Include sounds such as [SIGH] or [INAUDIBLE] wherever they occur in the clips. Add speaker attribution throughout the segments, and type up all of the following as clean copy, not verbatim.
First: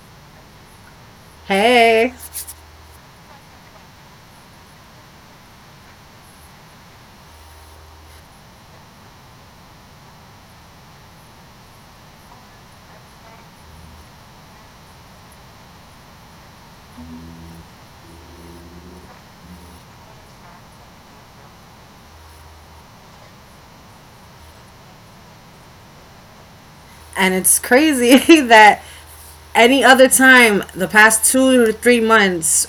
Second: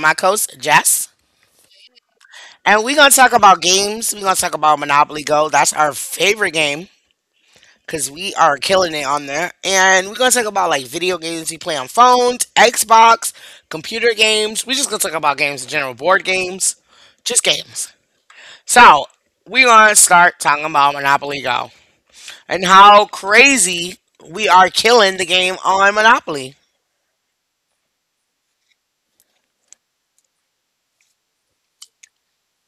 Speaker 1: my co host, Jess.
Speaker 2: Hey.
Speaker 1: And we're going to talk about games. We're going to talk about Monopoly Go. That's our favorite game because we are killing it on there. And we're going to talk about like video games we play on phones, Xbox, computer games. We're just going to talk about games in general, board games, just games. So, we're going to start talking about Monopoly Go and how crazy we are killing the game on Monopoly.
Speaker 2: And it's crazy [LAUGHS] that any other time, the past 2 or 3 months,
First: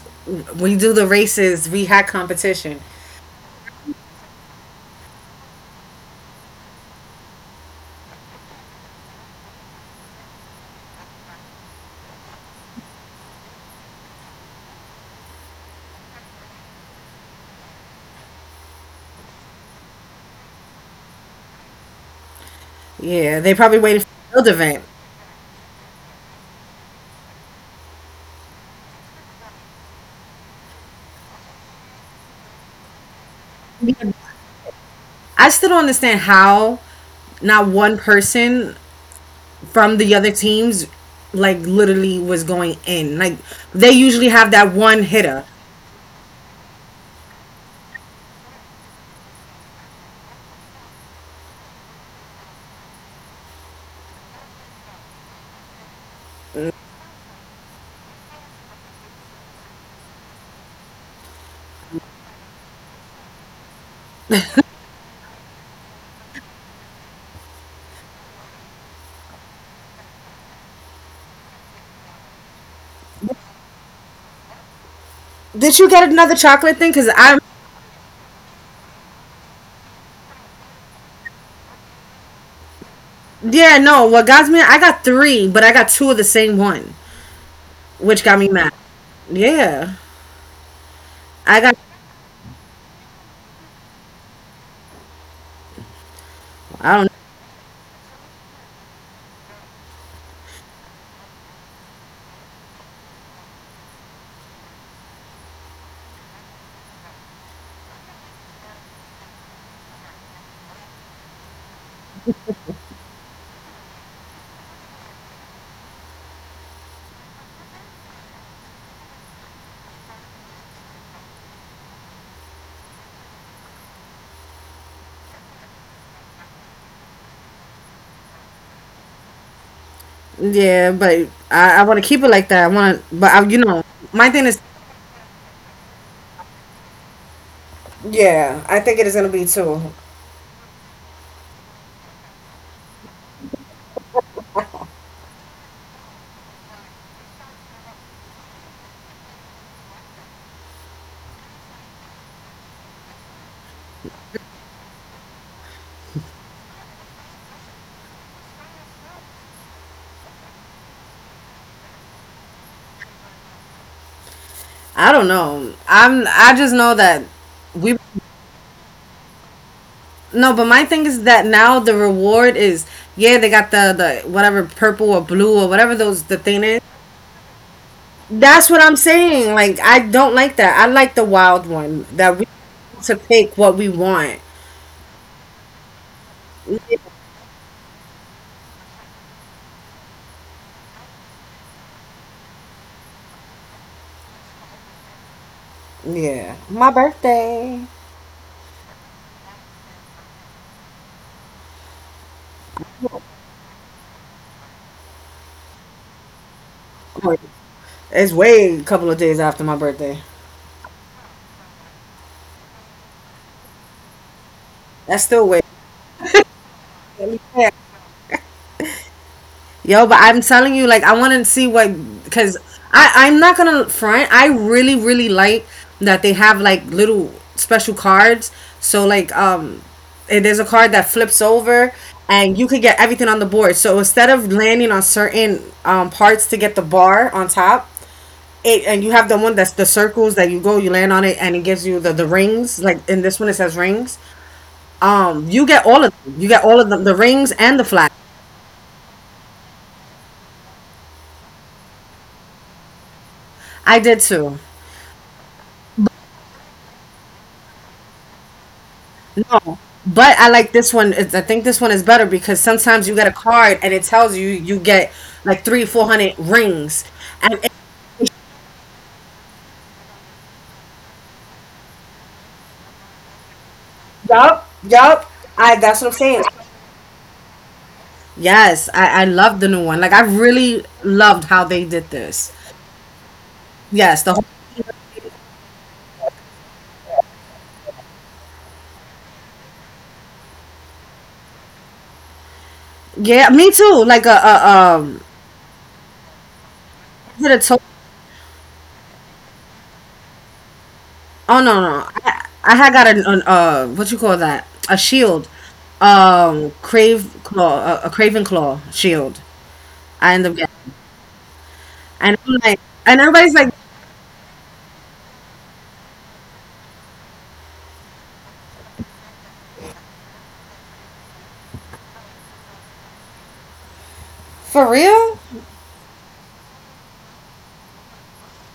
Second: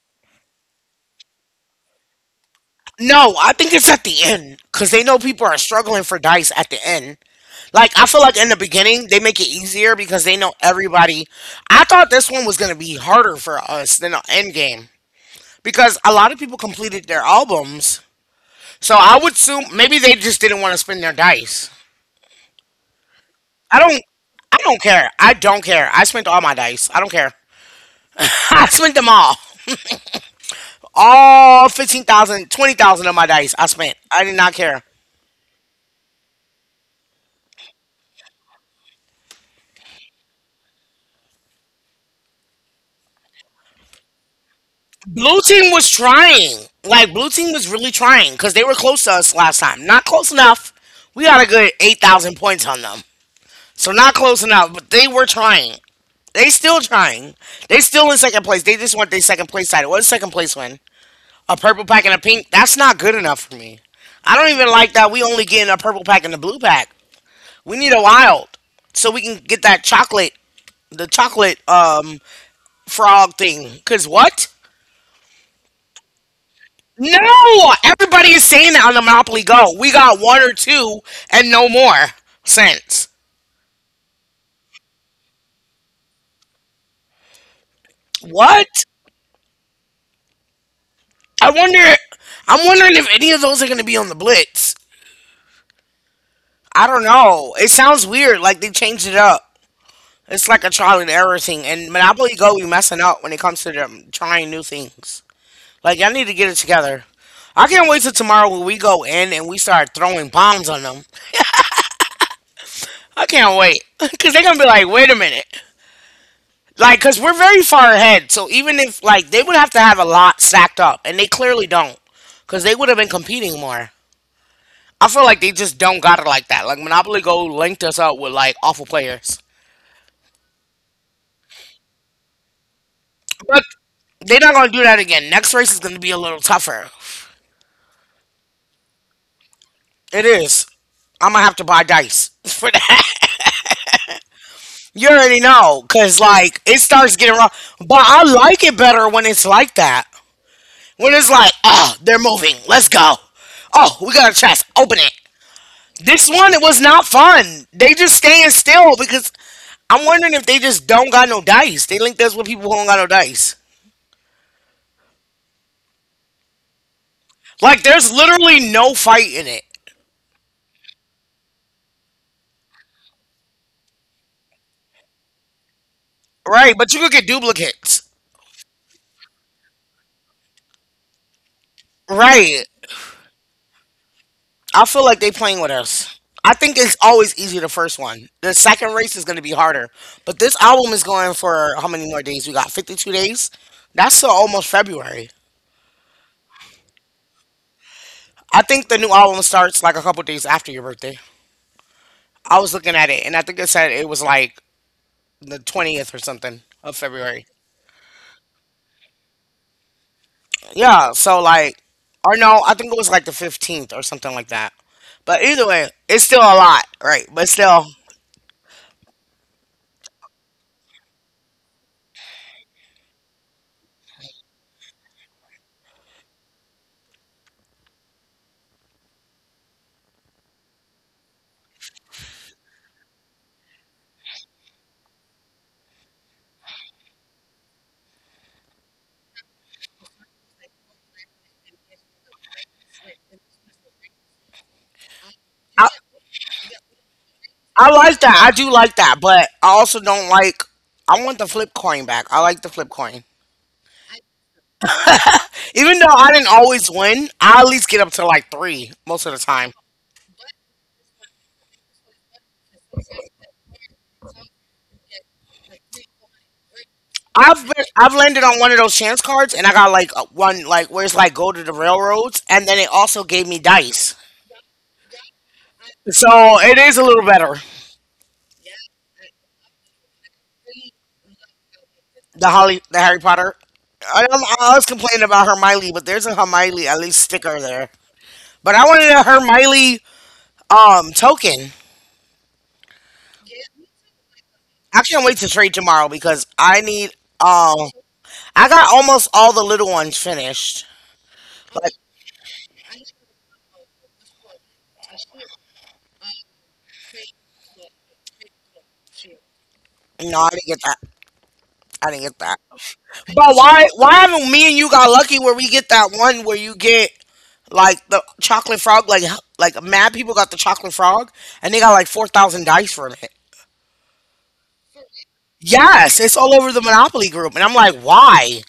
Speaker 2: we do the races, we had competition.
Speaker 1: No, I think it's at the end because they know people are struggling for dice at the end. Like I feel like in the beginning they make it easier because they know everybody. I thought this one was gonna be harder for us than the end game because a lot of people completed their albums. So I would assume maybe they just didn't want to spend their dice.
Speaker 2: Yeah, they probably
Speaker 1: I don't.
Speaker 2: waited for the field
Speaker 1: I don't
Speaker 2: event.
Speaker 1: care. I don't care. I spent all my dice. I don't care. [LAUGHS] I spent them all. All 15,000, 20,000 of my dice I spent.
Speaker 2: Because
Speaker 1: I did not care.
Speaker 2: I still don't understand how not one person from the other teams like literally was going in. Like they usually have that one
Speaker 1: Blue
Speaker 2: hitter.
Speaker 1: team was trying. Like blue team was really trying because they were close to us last time. Not close enough. We got a good 8,000 points on them, so not close enough. But they were trying. They still trying. They still in second place. They just want their second place title. What's second place win? A purple pack and a pink. That's not good enough for me. I don't even like that. We only getting a purple pack and a blue pack. We need a wild so we can get that chocolate, the chocolate frog thing. Cause what?
Speaker 2: Did you get another chocolate thing? Cause I'm
Speaker 1: No, everybody is saying that on the Monopoly Go. We got one or two and no more since.
Speaker 2: yeah no. What got me? I got three, but I got two of the same one, which got me
Speaker 1: What?
Speaker 2: mad. Yeah.
Speaker 1: I
Speaker 2: I got.
Speaker 1: wonder. I'm wondering if any of those are going to be on the Blitz. I
Speaker 2: I
Speaker 1: don't
Speaker 2: don't.
Speaker 1: know. It sounds weird. Like they changed it up. It's like a trial and error thing. And Monopoly Go, we messing up when it comes to them trying new things. Like y'all need to get it together. I can't wait till tomorrow when we go in and we start throwing bombs on them. I can't wait [LAUGHS] because they're gonna be like, "Wait a minute." Like, because we're very far ahead. So even if, like, they would have to have a lot stacked up, and they clearly don't, because they would have been competing more. I feel like they just don't got it like that. Like, Monopoly Go linked us up with, like, awful players.
Speaker 2: Yeah, but I want to keep it like that. I want to, but I, you
Speaker 1: But
Speaker 2: know, my
Speaker 1: they're
Speaker 2: thing
Speaker 1: not
Speaker 2: is.
Speaker 1: going to do that again. Next race is going to be a little tougher.
Speaker 2: Yeah, I think it is gonna be too.
Speaker 1: It is. I'm going to have to buy dice [LAUGHS] for that. You already know, because, like, it starts getting wrong. But I like it better when it's like that. When it's like, oh, they're moving. Let's go. Oh, we got a chest. Open it. This one it was not fun. They just staying still because I'm wondering if they just don't got no dice. They link this with people who don't got no dice.
Speaker 2: I don't know. I'm. I just know that
Speaker 1: Like
Speaker 2: we.
Speaker 1: there's literally no fight in it.
Speaker 2: No, but my thing is that now the reward is, yeah, they got the whatever purple or blue or whatever those the thing
Speaker 1: Right,
Speaker 2: is.
Speaker 1: but you could get duplicates.
Speaker 2: That's what I'm saying. Like I don't like that. I like the wild one that we
Speaker 1: Right.
Speaker 2: get to pick what we want.
Speaker 1: I feel like they playing with us. I think it's always easy the first one. The second race is gonna be harder. But this album is going for how many more days? We got 52 days? That's still almost February.
Speaker 2: Yeah, my birthday.
Speaker 1: I think the new album starts like a couple days after your birthday. I was looking at it and I think it said it was like the 20th or something of February.
Speaker 2: It's way a couple of days after my birthday.
Speaker 1: Yeah, so like, or no, I think it was like the 15th or something like that.
Speaker 2: That's still
Speaker 1: But
Speaker 2: way.
Speaker 1: either way, it's still a lot, right? But still,
Speaker 2: Yo, but I'm telling you, like, I want to see what, because I'm not gonna front. I really like that they have like little special cards. So like there's a card that flips over, and you could get everything on the board. So instead of landing on certain parts to get the bar on top, it and you have the one that's the circles that you go, you land on it, and it gives you the rings. Like in this one, it says rings. You get
Speaker 1: I,
Speaker 2: all of them. You get all of them, the rings and the
Speaker 1: I
Speaker 2: flag.
Speaker 1: like that. I do like that, but I also don't like, I want the flip coin back. I like the flip coin.
Speaker 2: I did too.
Speaker 1: Even though I didn't always win, I at least get up to like three most of the time.
Speaker 2: But I like this one. It's- I think this one is better because sometimes you get a card and it tells you you get like three, 400 rings. And
Speaker 1: I've
Speaker 2: it,
Speaker 1: been, I've landed on one of those chance cards, and I got like a- one like where it's like go to the railroads, and then it also gave me dice.
Speaker 2: yup. I that's what I'm saying.
Speaker 1: So it is a little better.
Speaker 2: Yes, I love the new one. Like I really loved how they did this.
Speaker 1: The Holly, the Harry Potter.
Speaker 2: Yes,
Speaker 1: I,
Speaker 2: the whole,
Speaker 1: I always complain about Hermione, but there's a Hermione at least sticker there. But I wanted a Hermione token.
Speaker 2: yeah, me too. Like a
Speaker 1: I
Speaker 2: um,
Speaker 1: can't wait to trade tomorrow because I need
Speaker 2: is it a to-
Speaker 1: um I got almost all the little ones finished.
Speaker 2: oh no
Speaker 1: Like
Speaker 2: no, I had got an what you call that, a shield, crave claw a craven claw shield. I
Speaker 1: no,
Speaker 2: end
Speaker 1: I
Speaker 2: up
Speaker 1: didn't
Speaker 2: getting,
Speaker 1: get that. I didn't
Speaker 2: and
Speaker 1: get
Speaker 2: I'm
Speaker 1: that.
Speaker 2: like, and everybody's
Speaker 1: But
Speaker 2: like.
Speaker 1: why haven't me and you got lucky where we get that one where you get like the chocolate frog like mad people got the chocolate frog and they got like 4000 dice from it.
Speaker 2: For real?
Speaker 1: Yes, it's all over the Monopoly group. And I'm like, why?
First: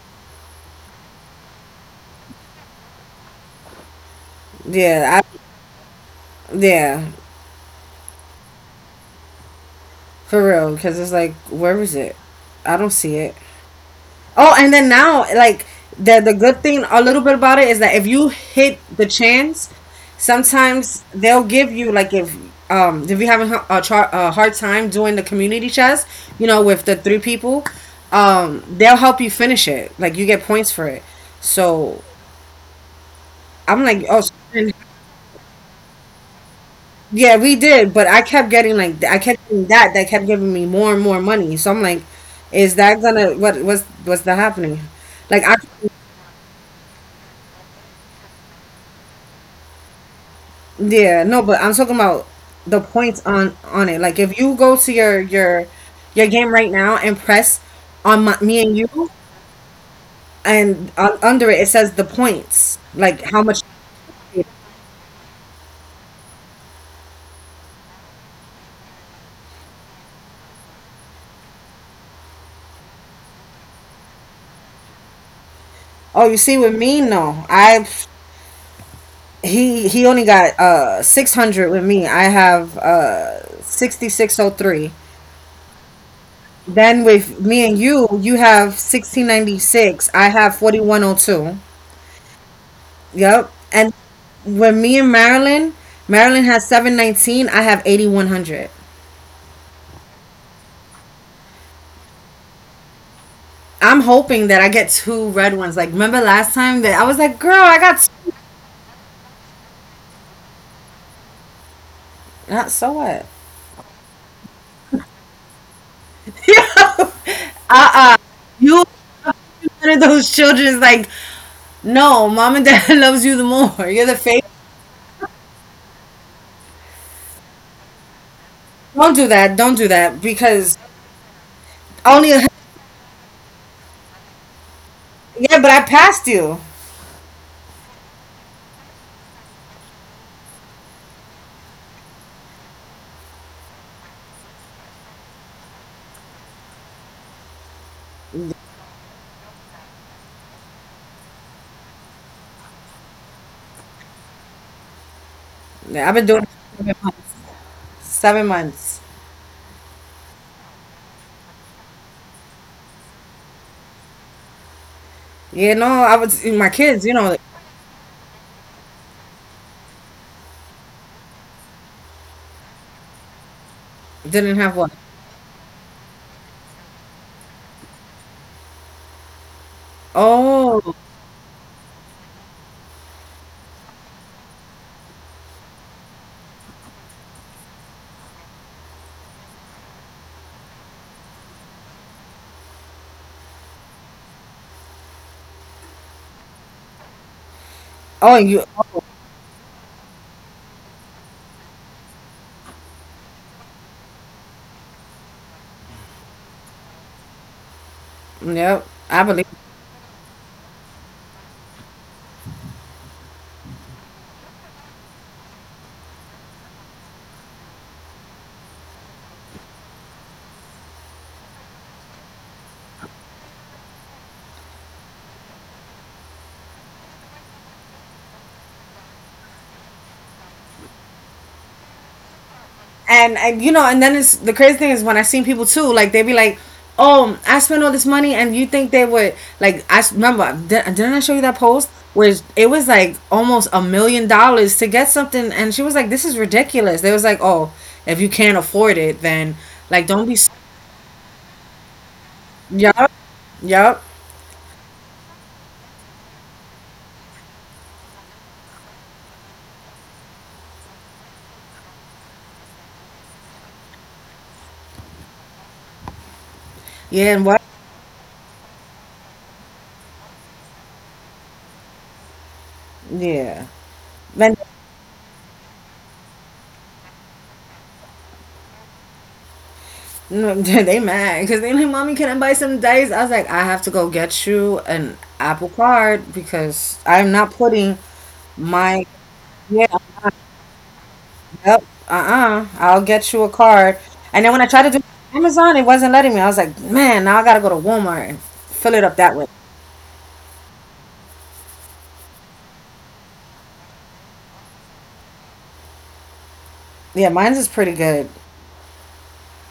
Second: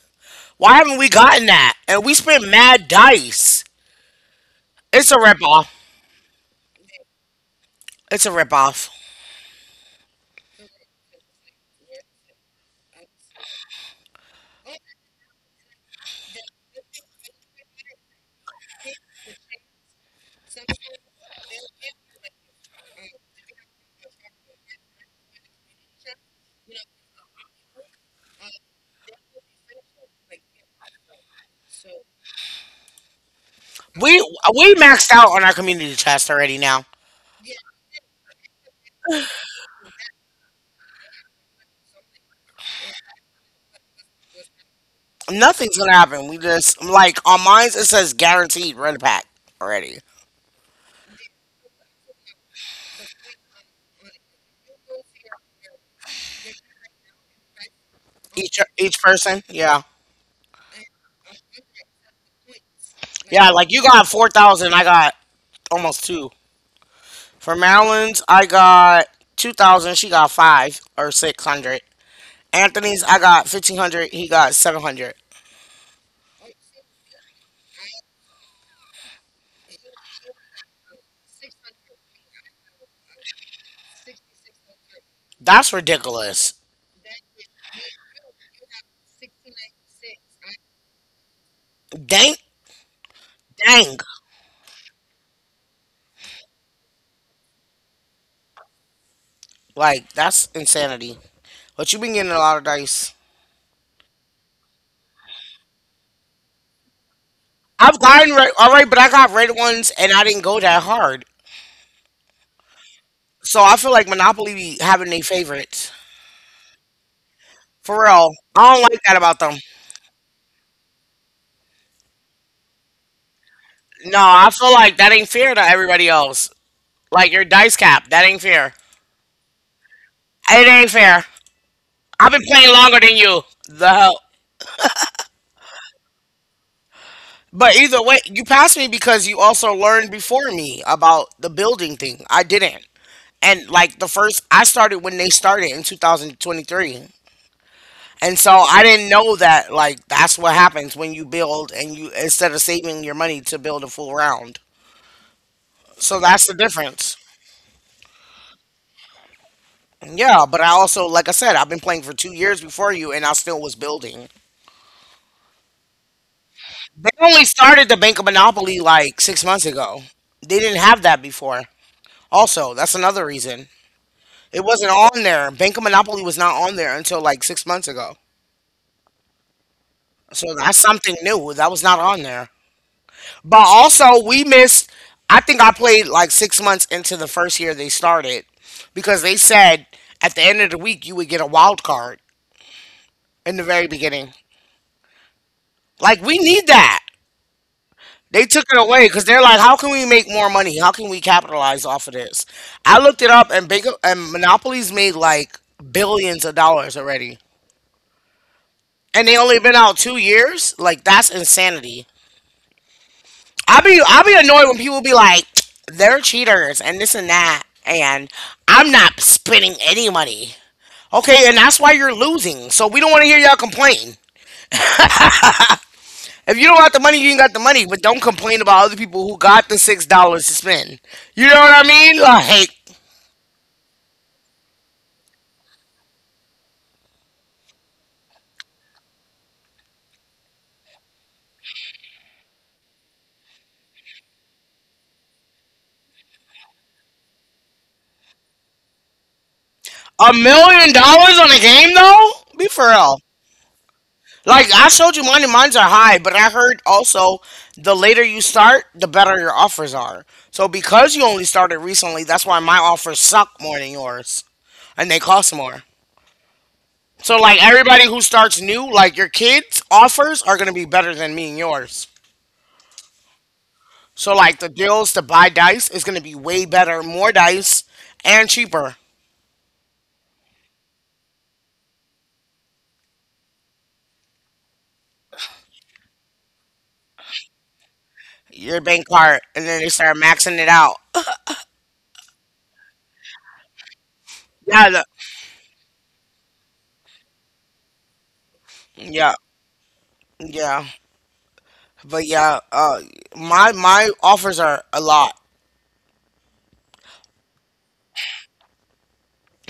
Speaker 1: Why haven't we gotten that? And we spent mad dice. It's a
Speaker 2: Yeah, I,
Speaker 1: ripoff.
Speaker 2: yeah,
Speaker 1: It's a ripoff.
Speaker 2: for real. Because it's like, where is it? I don't see it. Oh, and then now, like the good thing, a little bit about it is that if you hit the chance, sometimes they'll give you like if you're having a, char- a hard time doing the community chest, you know, with the three people, they'll help you finish it. Like you get points for it. So I'm like,
Speaker 1: We
Speaker 2: oh, so
Speaker 1: we maxed out on our community chest already now.
Speaker 2: yeah, we did, but I kept getting like I kept getting that kept giving me more and more money. So I'm like, is that gonna what was that happening? Like I,
Speaker 1: Nothing's gonna happen. We just like on mine it says guaranteed rent a pack already.
Speaker 2: yeah no, but I'm talking about the points on it. Like if you go to your your game right now and press on my,
Speaker 1: Each
Speaker 2: me and
Speaker 1: each
Speaker 2: you,
Speaker 1: person. Yeah.
Speaker 2: and under it it says the points like how
Speaker 1: Yeah,
Speaker 2: much.
Speaker 1: like you got 4,000, I got almost two. For Maryland's I got 2,000, she got 5 or 600. Anthony's I got 1,500, he got 700.
Speaker 2: Oh, you see with me no, I he only got 600 with me. I have 6603.
Speaker 1: That's ridiculous.
Speaker 2: Then with me and you have 1696. I have 41 oh two.
Speaker 1: Dang,
Speaker 2: Yep. And
Speaker 1: dang.
Speaker 2: when me and Marilyn, Marilyn has 719. I have 8100.
Speaker 1: Like, that's insanity. But you've been getting a lot of dice.
Speaker 2: I'm hoping that I get two red ones. Like remember last time that I was like, girl, I got
Speaker 1: I've
Speaker 2: s-
Speaker 1: gotten red, all right, but I got red ones and I didn't go that hard.
Speaker 2: not so what.
Speaker 1: So I feel like Monopoly be having their favorites.
Speaker 2: [LAUGHS] uh
Speaker 1: For
Speaker 2: uh
Speaker 1: real. I don't
Speaker 2: you
Speaker 1: like that about them.
Speaker 2: one of those children's like, no, mom and dad [LAUGHS] loves you the more. You're the
Speaker 1: No,
Speaker 2: favorite.
Speaker 1: I feel like that ain't fair to everybody else. Like, your dice cap, that ain't fair.
Speaker 2: Don't do that. Don't do that
Speaker 1: It
Speaker 2: because
Speaker 1: ain't fair.
Speaker 2: only
Speaker 1: I've been
Speaker 2: yeah.
Speaker 1: playing longer than you. The hell.
Speaker 2: But I passed you.
Speaker 1: But either way, you passed me because you also learned before me about the building thing. I didn't. And like the first, I started when they started in 2023. And so I didn't know that like that's what happens when you build and you instead of saving your money to build a full round.
Speaker 2: Yeah,
Speaker 1: So
Speaker 2: I've been
Speaker 1: that's
Speaker 2: doing.
Speaker 1: the difference.
Speaker 2: 7 months.
Speaker 1: Yeah, but I also like I said, I've been playing for 2 years before you and I still was building.
Speaker 2: Yeah, no, I was my kids.
Speaker 1: They
Speaker 2: You know,
Speaker 1: only started the Bank of Monopoly like 6 months ago. They didn't have that before. Also, that's another reason.
Speaker 2: didn't
Speaker 1: It
Speaker 2: have one.
Speaker 1: wasn't on there. Bank of Monopoly was not on there until like 6 months ago. So that's
Speaker 2: Oh,
Speaker 1: something new. That was not on there. But also, we missed. I think I played like 6 months into the first year they started because they said at the end of the week you would get a wild card in the very beginning. Like, we need that.
Speaker 2: oh,
Speaker 1: They
Speaker 2: you.
Speaker 1: took it
Speaker 2: Oh,
Speaker 1: away because they're like, how can we make more money? How can we capitalize off of this? I looked it up and big and Monopoly's made like billions of dollars already.
Speaker 2: yep, I
Speaker 1: And they
Speaker 2: believe.
Speaker 1: only been out 2 years? Like that's insanity. I'll be annoyed when people be like, they're cheaters and this and that, and I'm not spending any money. Okay, and that's why you're losing. So we don't want to hear y'all complain. If you don't got the money, you ain't got the money. But don't complain about other people who got the $6 to spend. You know what I mean? Like
Speaker 2: And you know, and then it's the crazy thing is when I seen people too, like they be like, "Oh, I spent all this money," and you think they would like? I s- remember, di- didn't I show you that post? Where it was like almost $1 million to get something, and she was like, "This is ridiculous." They was like, "Oh, if you can't afford it, then like don't be."
Speaker 1: a
Speaker 2: s-
Speaker 1: million dollars on a game though? Be for
Speaker 2: Yup,
Speaker 1: real.
Speaker 2: yup.
Speaker 1: Like I showed you mine and mine's are high, but I heard also the later you start, the better your offers are. So because you only started recently, that's why my offers suck more than yours and they cost more.
Speaker 2: Yeah,
Speaker 1: So
Speaker 2: and what?
Speaker 1: like everybody who starts new, like your kids' offers are gonna be better than me and yours.
Speaker 2: Yeah.
Speaker 1: So
Speaker 2: Then
Speaker 1: like the deals to buy dice is gonna be way better, more dice and cheaper.
Speaker 2: no, [LAUGHS] yeah, they mad because they like, mommy, can I buy some dice? I was like, I have to go get you an Apple Card because I'm not putting
Speaker 1: Your bank
Speaker 2: my,
Speaker 1: card, and then
Speaker 2: yeah.
Speaker 1: they start maxing it out.
Speaker 2: Yep. Uh uh I will get you a card. And then when I
Speaker 1: Yeah,
Speaker 2: tried to do
Speaker 1: the,
Speaker 2: Amazon, it wasn't letting me. I was like, man, now I gotta go to Walmart and fill it up that
Speaker 1: yeah,
Speaker 2: way.
Speaker 1: yeah. But yeah, my offers are a lot.
Speaker 2: Yeah, mine's is pretty good.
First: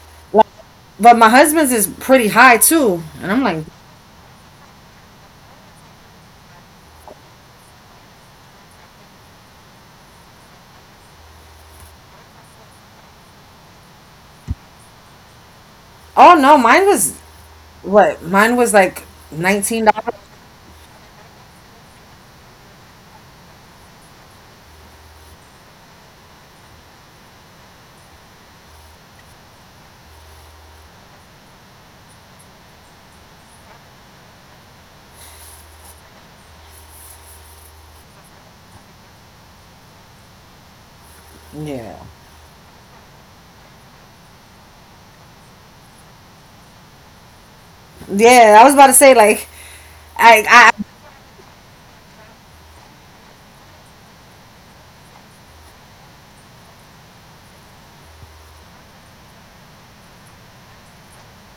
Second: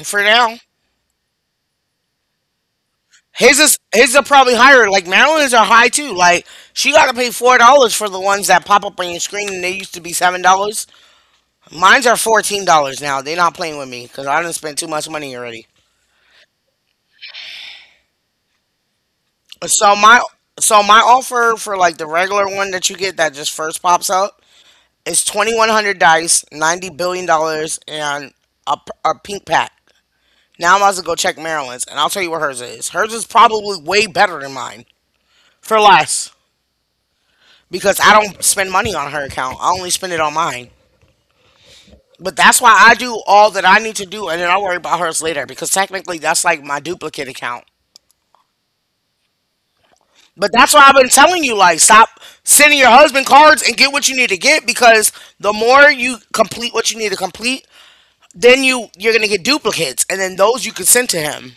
Speaker 1: For
Speaker 2: Like,
Speaker 1: now.
Speaker 2: but my husband's is pretty high too. And I'm
Speaker 1: His
Speaker 2: like,
Speaker 1: is his are probably higher. Like Maryland's are high too. Like she got to pay $4 for the ones that pop up on your screen, and they used to be $7. Mine's are $14 now. They're not playing with me because I didn't spend too much money already.
Speaker 2: oh no, mine was what? Mine was like nineteen
Speaker 1: So
Speaker 2: dollars.
Speaker 1: my so my offer for like the regular one that you get that just first pops up is 2,100 dice, $90 billion, and a, p- a pink pack. Now I'm about to go check Maryland's, and I'll tell you what hers is. Hers is probably way better than mine for less. Because I don't spend money on her account. I only spend it on mine.
Speaker 2: Yeah.
Speaker 1: But that's why I do all that I need to do, and then I'll worry about hers later because technically that's like my duplicate account.
Speaker 2: Yeah, I was about to say like I
Speaker 1: But that's why
Speaker 2: I
Speaker 1: I've been telling you, like, stop sending your husband cards and get what you need to get, because the more you complete what you need to complete, then you're gonna get duplicates, and then those you can send to him.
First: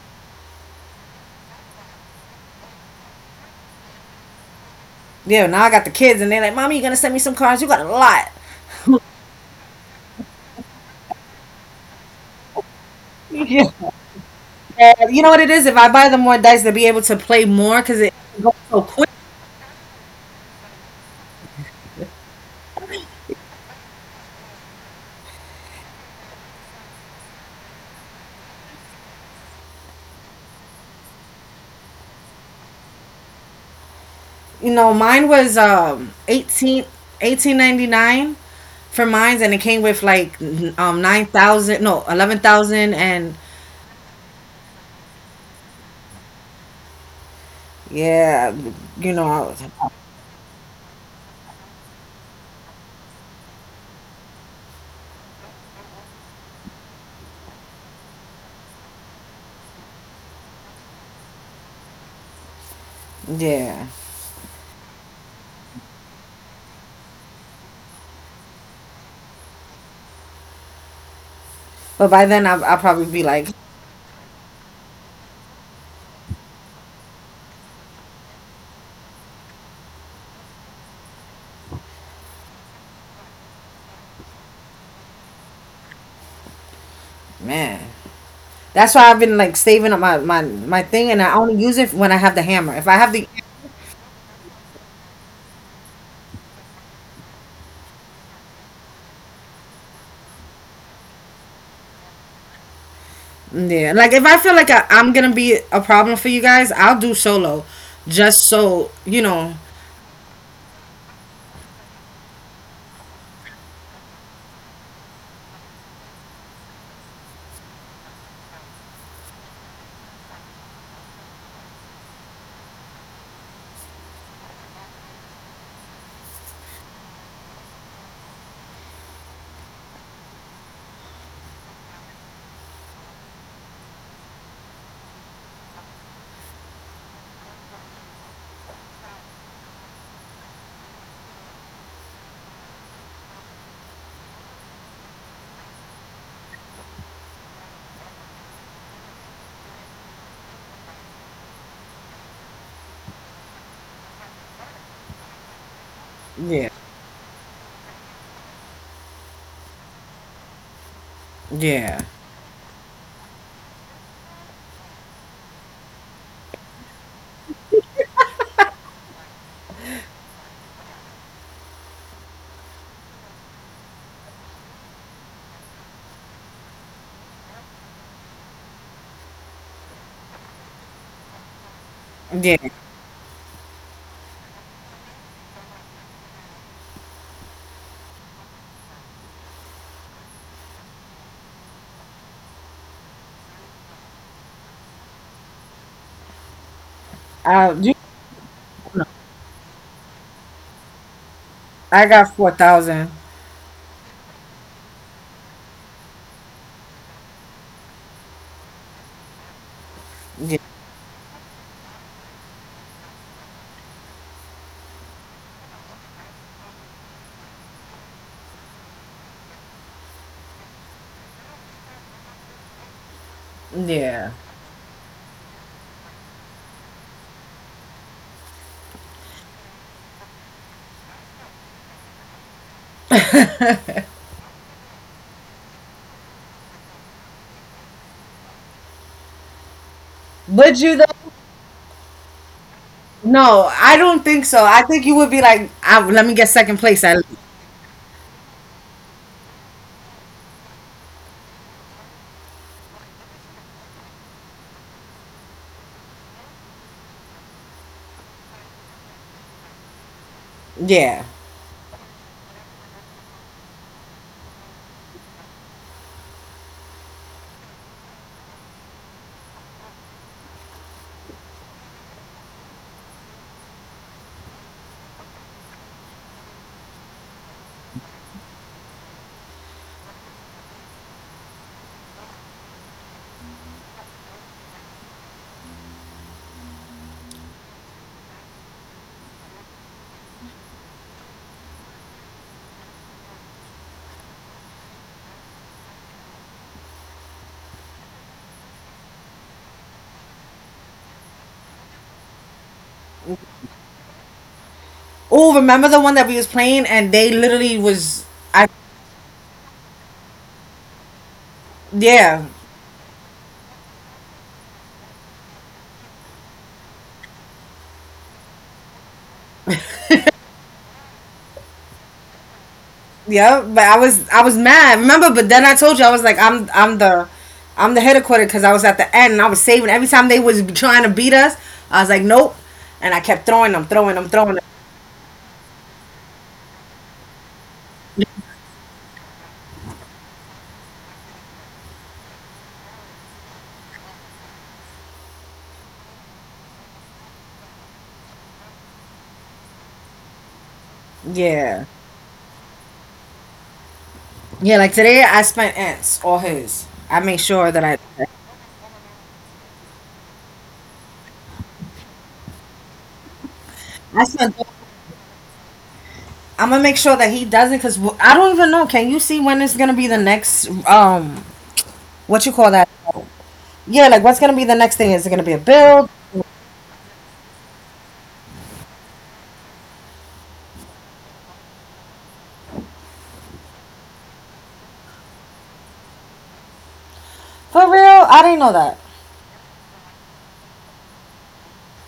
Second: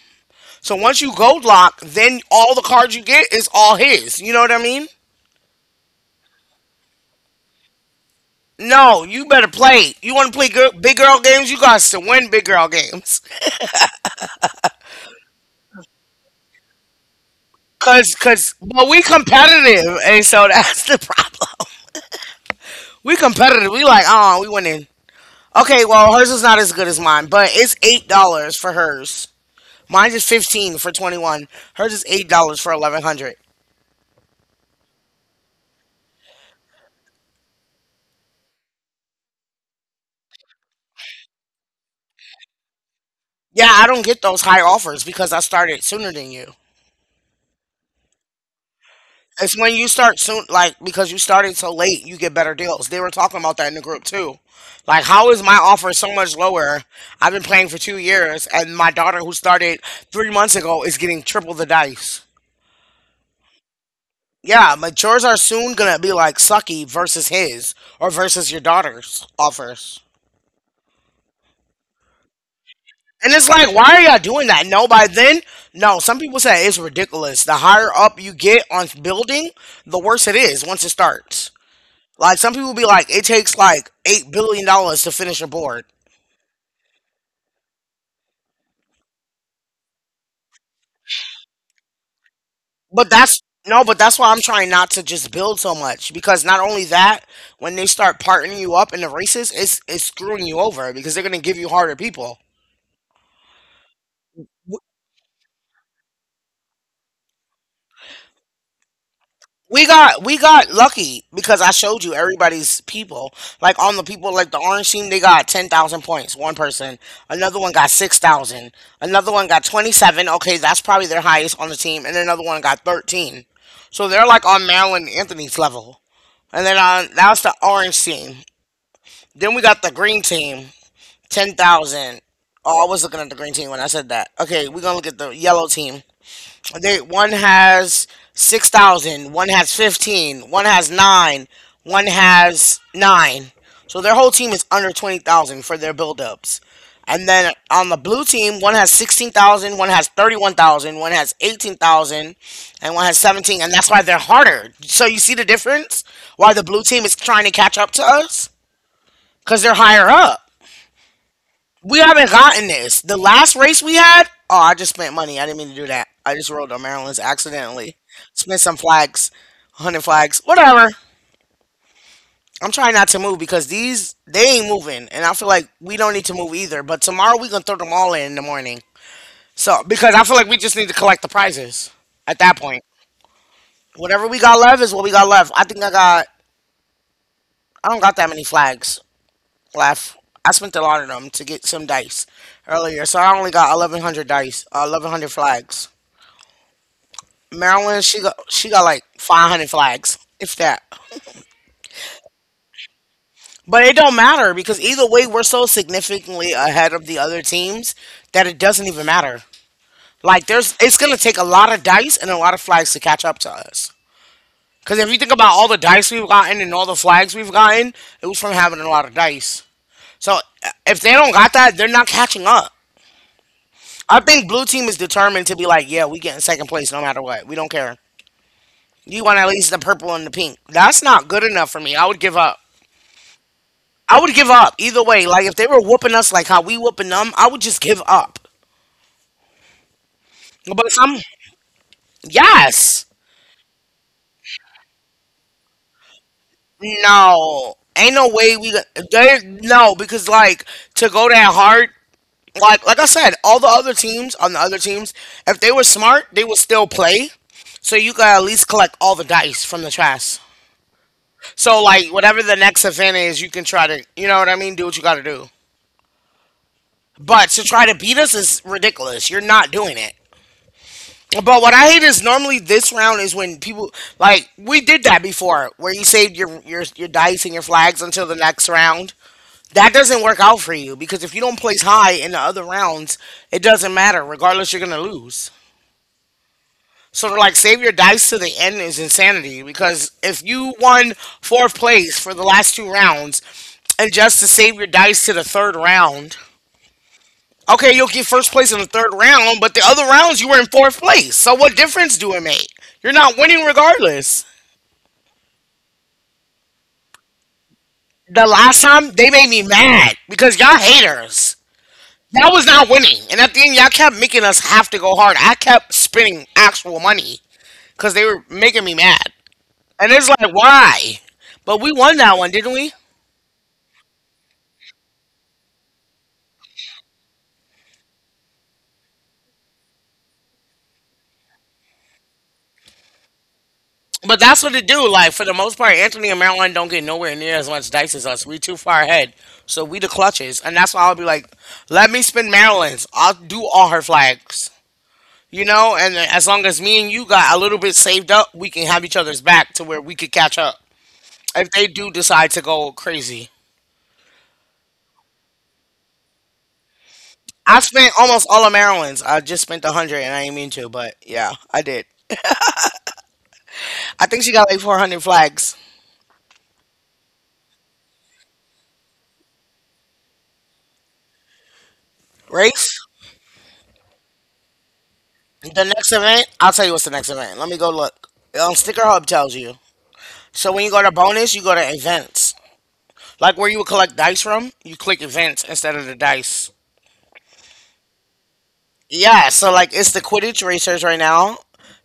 Speaker 1: So once you gold lock, then all the cards you get is all his. You know what I mean?
Speaker 2: Yeah, now I got the kids, and they're like, "Mommy, you gonna send me some cards? You got a lot."
Speaker 1: No, you better play. You want to play girl, big girl games? You got to win big girl games.
Speaker 2: Yeah. And you know what it is? If I buy them more dice, to be able to play more because it
Speaker 1: Cause,
Speaker 2: goes so
Speaker 1: but we
Speaker 2: quick.
Speaker 1: competitive, and so that's the problem. We competitive. We like, oh, we winning. Okay, well, hers is not as good as mine, but it's $8 for hers. Mine is 15 for 21. Hers is $8 for 1,100.
Speaker 2: You know, mine was 18 18.99 for mines, and it came with like n- 9,000, no 11,000, and
Speaker 1: Yeah, I don't get those high offers because I started sooner than you.
Speaker 2: yeah, you know, I
Speaker 1: It's when you
Speaker 2: was,
Speaker 1: start soon, like because you started so late, you get better deals. They were talking about that in the group too. Like, how is my offer so much lower? I've been playing for 2 years, and my daughter, who started 3 months ago, is getting triple the dice.
Speaker 2: yeah.
Speaker 1: Yeah, but yours are soon gonna be like sucky versus his or versus your daughter's offers.
Speaker 2: But by then, I'll probably be
Speaker 1: And it's
Speaker 2: like,
Speaker 1: like, why are y'all doing that? No, by then, no. Some people say it's ridiculous. The higher up you get on building, the worse it is once it starts. Like some people be like, it takes like $8 billion to finish a board.
Speaker 2: man. That's why I've been like saving up my thing, and I only use it when I have the hammer. If I
Speaker 1: But
Speaker 2: have the,
Speaker 1: that's no, but that's why I'm trying not to just build so much, because not only that, when they start partnering you up in the races, it's screwing you over because they're gonna give you harder people.
Speaker 2: yeah, like if I feel like I'm gonna be a problem for you guys, I'll do solo, just so you know.
Speaker 1: We got lucky because I showed you everybody's people. Like on the people, like the orange team, they got 10,000 points. One person, another one got 6,000, another one got 27. Okay, that's probably their highest on the team, and another one got 13. So they're like on Marilyn Anthony's level. And then on that the orange team. Then we got the green team, 10,000. Oh, I was looking at the green team when I said that. Okay, we're gonna look at the yellow team. They one has 6,000, one has 15, one has nine, one has nine. So their whole team is under 20,000 for their buildups. And then on the blue team, one has 16,000, one has 31,000, one has eighteen thousand, and one has 17. And that's why they're harder. So you see the difference? Why the
Speaker 2: Yeah,
Speaker 1: blue team is trying to catch up to us? Because they're higher up. We
Speaker 2: yeah,
Speaker 1: haven't gotten this. The last race we had, oh, I just spent money. I didn't mean to do that. I just rolled on Maryland's accidentally. Spent some flags, 100 flags, whatever. I'm trying not to move because these, they ain't moving. And I feel like we don't need to move either. But tomorrow we going to throw them all in the morning. So, because I feel like we just need to collect the prizes at that
Speaker 2: yeah.
Speaker 1: point. Whatever we got left is what we got left. I don't got that many flags left. I spent a lot of them to get some dice earlier. So I only got 1,100 dice, 1,100 flags.
Speaker 2: I you
Speaker 1: Maryland, she got like
Speaker 2: know,
Speaker 1: 500 flags, if that.
Speaker 2: I got 4,000.
Speaker 1: But it don't matter because either way, we're so significantly ahead of the other teams that it doesn't even matter.
Speaker 2: Yeah,
Speaker 1: It's gonna take a lot of dice and a lot of flags to catch up to us. Because if you think about all the dice we've gotten and all the flags we've gotten, it was from having a lot of dice. So if they don't got that, they're not catching up. I
Speaker 2: yeah.
Speaker 1: think blue team is determined to be like, yeah, we get in second place no matter what. We don't care. You want at least the purple and the pink. That's not good enough for me. I would give up. I would give up either way. Like if they were whooping us like how we whooping them, I would just give up.
Speaker 2: Would
Speaker 1: But if
Speaker 2: you though?
Speaker 1: I'm yes,
Speaker 2: No, I don't think so. I think you would be like, I, let me get second place at least.
Speaker 1: no, ain't no way we they no because like to go that hard. Like I said, all the other teams on the other teams, if they were smart, they would still play. So you could at least collect all the dice from the trash.
Speaker 2: Yeah.
Speaker 1: So like whatever the next event is, you can try to you know what I mean. Do what you got to do. But to try to beat us is ridiculous. You're not doing it. But what I hate is normally this round is when people like we did that before, where you saved your dice and your flags until the next round. That doesn't work out for you because if you don't place high in the other rounds, it doesn't matter. Regardless, you're gonna lose. So to like save your dice to the end is insanity because if you won fourth place for the last two rounds, and just to save your dice to the third round. Okay, you'll get first place in the third round, but the other rounds you were in fourth place. So what difference do it make? You're not winning regardless.
Speaker 2: Oh, remember the one that we was playing and they literally was
Speaker 1: The
Speaker 2: I
Speaker 1: last time they made me mad because y'all haters.
Speaker 2: yeah.
Speaker 1: Y'all was not winning, and at the end y'all kept making us have to go hard. I kept spending actual money because they were making me mad, and it's like why? But we won that one, didn't we?
Speaker 2: Yeah, but I was mad. Remember, but then I told you I was like I'm the I'm the headquarter because I was at the end and I was saving every time they was trying to beat us. I was like nope, and I kept throwing them, throwing them,
Speaker 1: But
Speaker 2: throwing
Speaker 1: that's
Speaker 2: them.
Speaker 1: what it do. Like for the most part, Anthony and Maryland don't get nowhere near as much dice as us. We too far ahead, so we the clutches, and that's why I'll be like, let me spin Maryland's. I'll do all her flags, you know. And as long as me and you got a little bit saved up, we can have each other's back to where we could catch up if
Speaker 2: Yeah,
Speaker 1: they do decide to go crazy.
Speaker 2: yeah. Like today, I spent ants all his. I make sure
Speaker 1: I
Speaker 2: that I.
Speaker 1: spent almost all of Maryland's. I just spent a hundred, and I didn't mean to, but yeah, I did.
Speaker 2: I
Speaker 1: I think she
Speaker 2: spent.
Speaker 1: got like 400 flags.
Speaker 2: I'm gonna make sure that he doesn't because I don't even know. Can you see when it's gonna be the next what you call
Speaker 1: Rafe?
Speaker 2: that? Yeah, like what's gonna be the next thing? Is it gonna be a
Speaker 1: The
Speaker 2: build?
Speaker 1: next event, I'll tell you what's the next event. Let me go look. Sticker Hub tells you. So when you go to bonus, you go to events. Like where you would collect dice from, you click events instead of the dice.
Speaker 2: For real? I didn't know that.
Speaker 1: Yeah, so like it's the Quidditch Racers right now.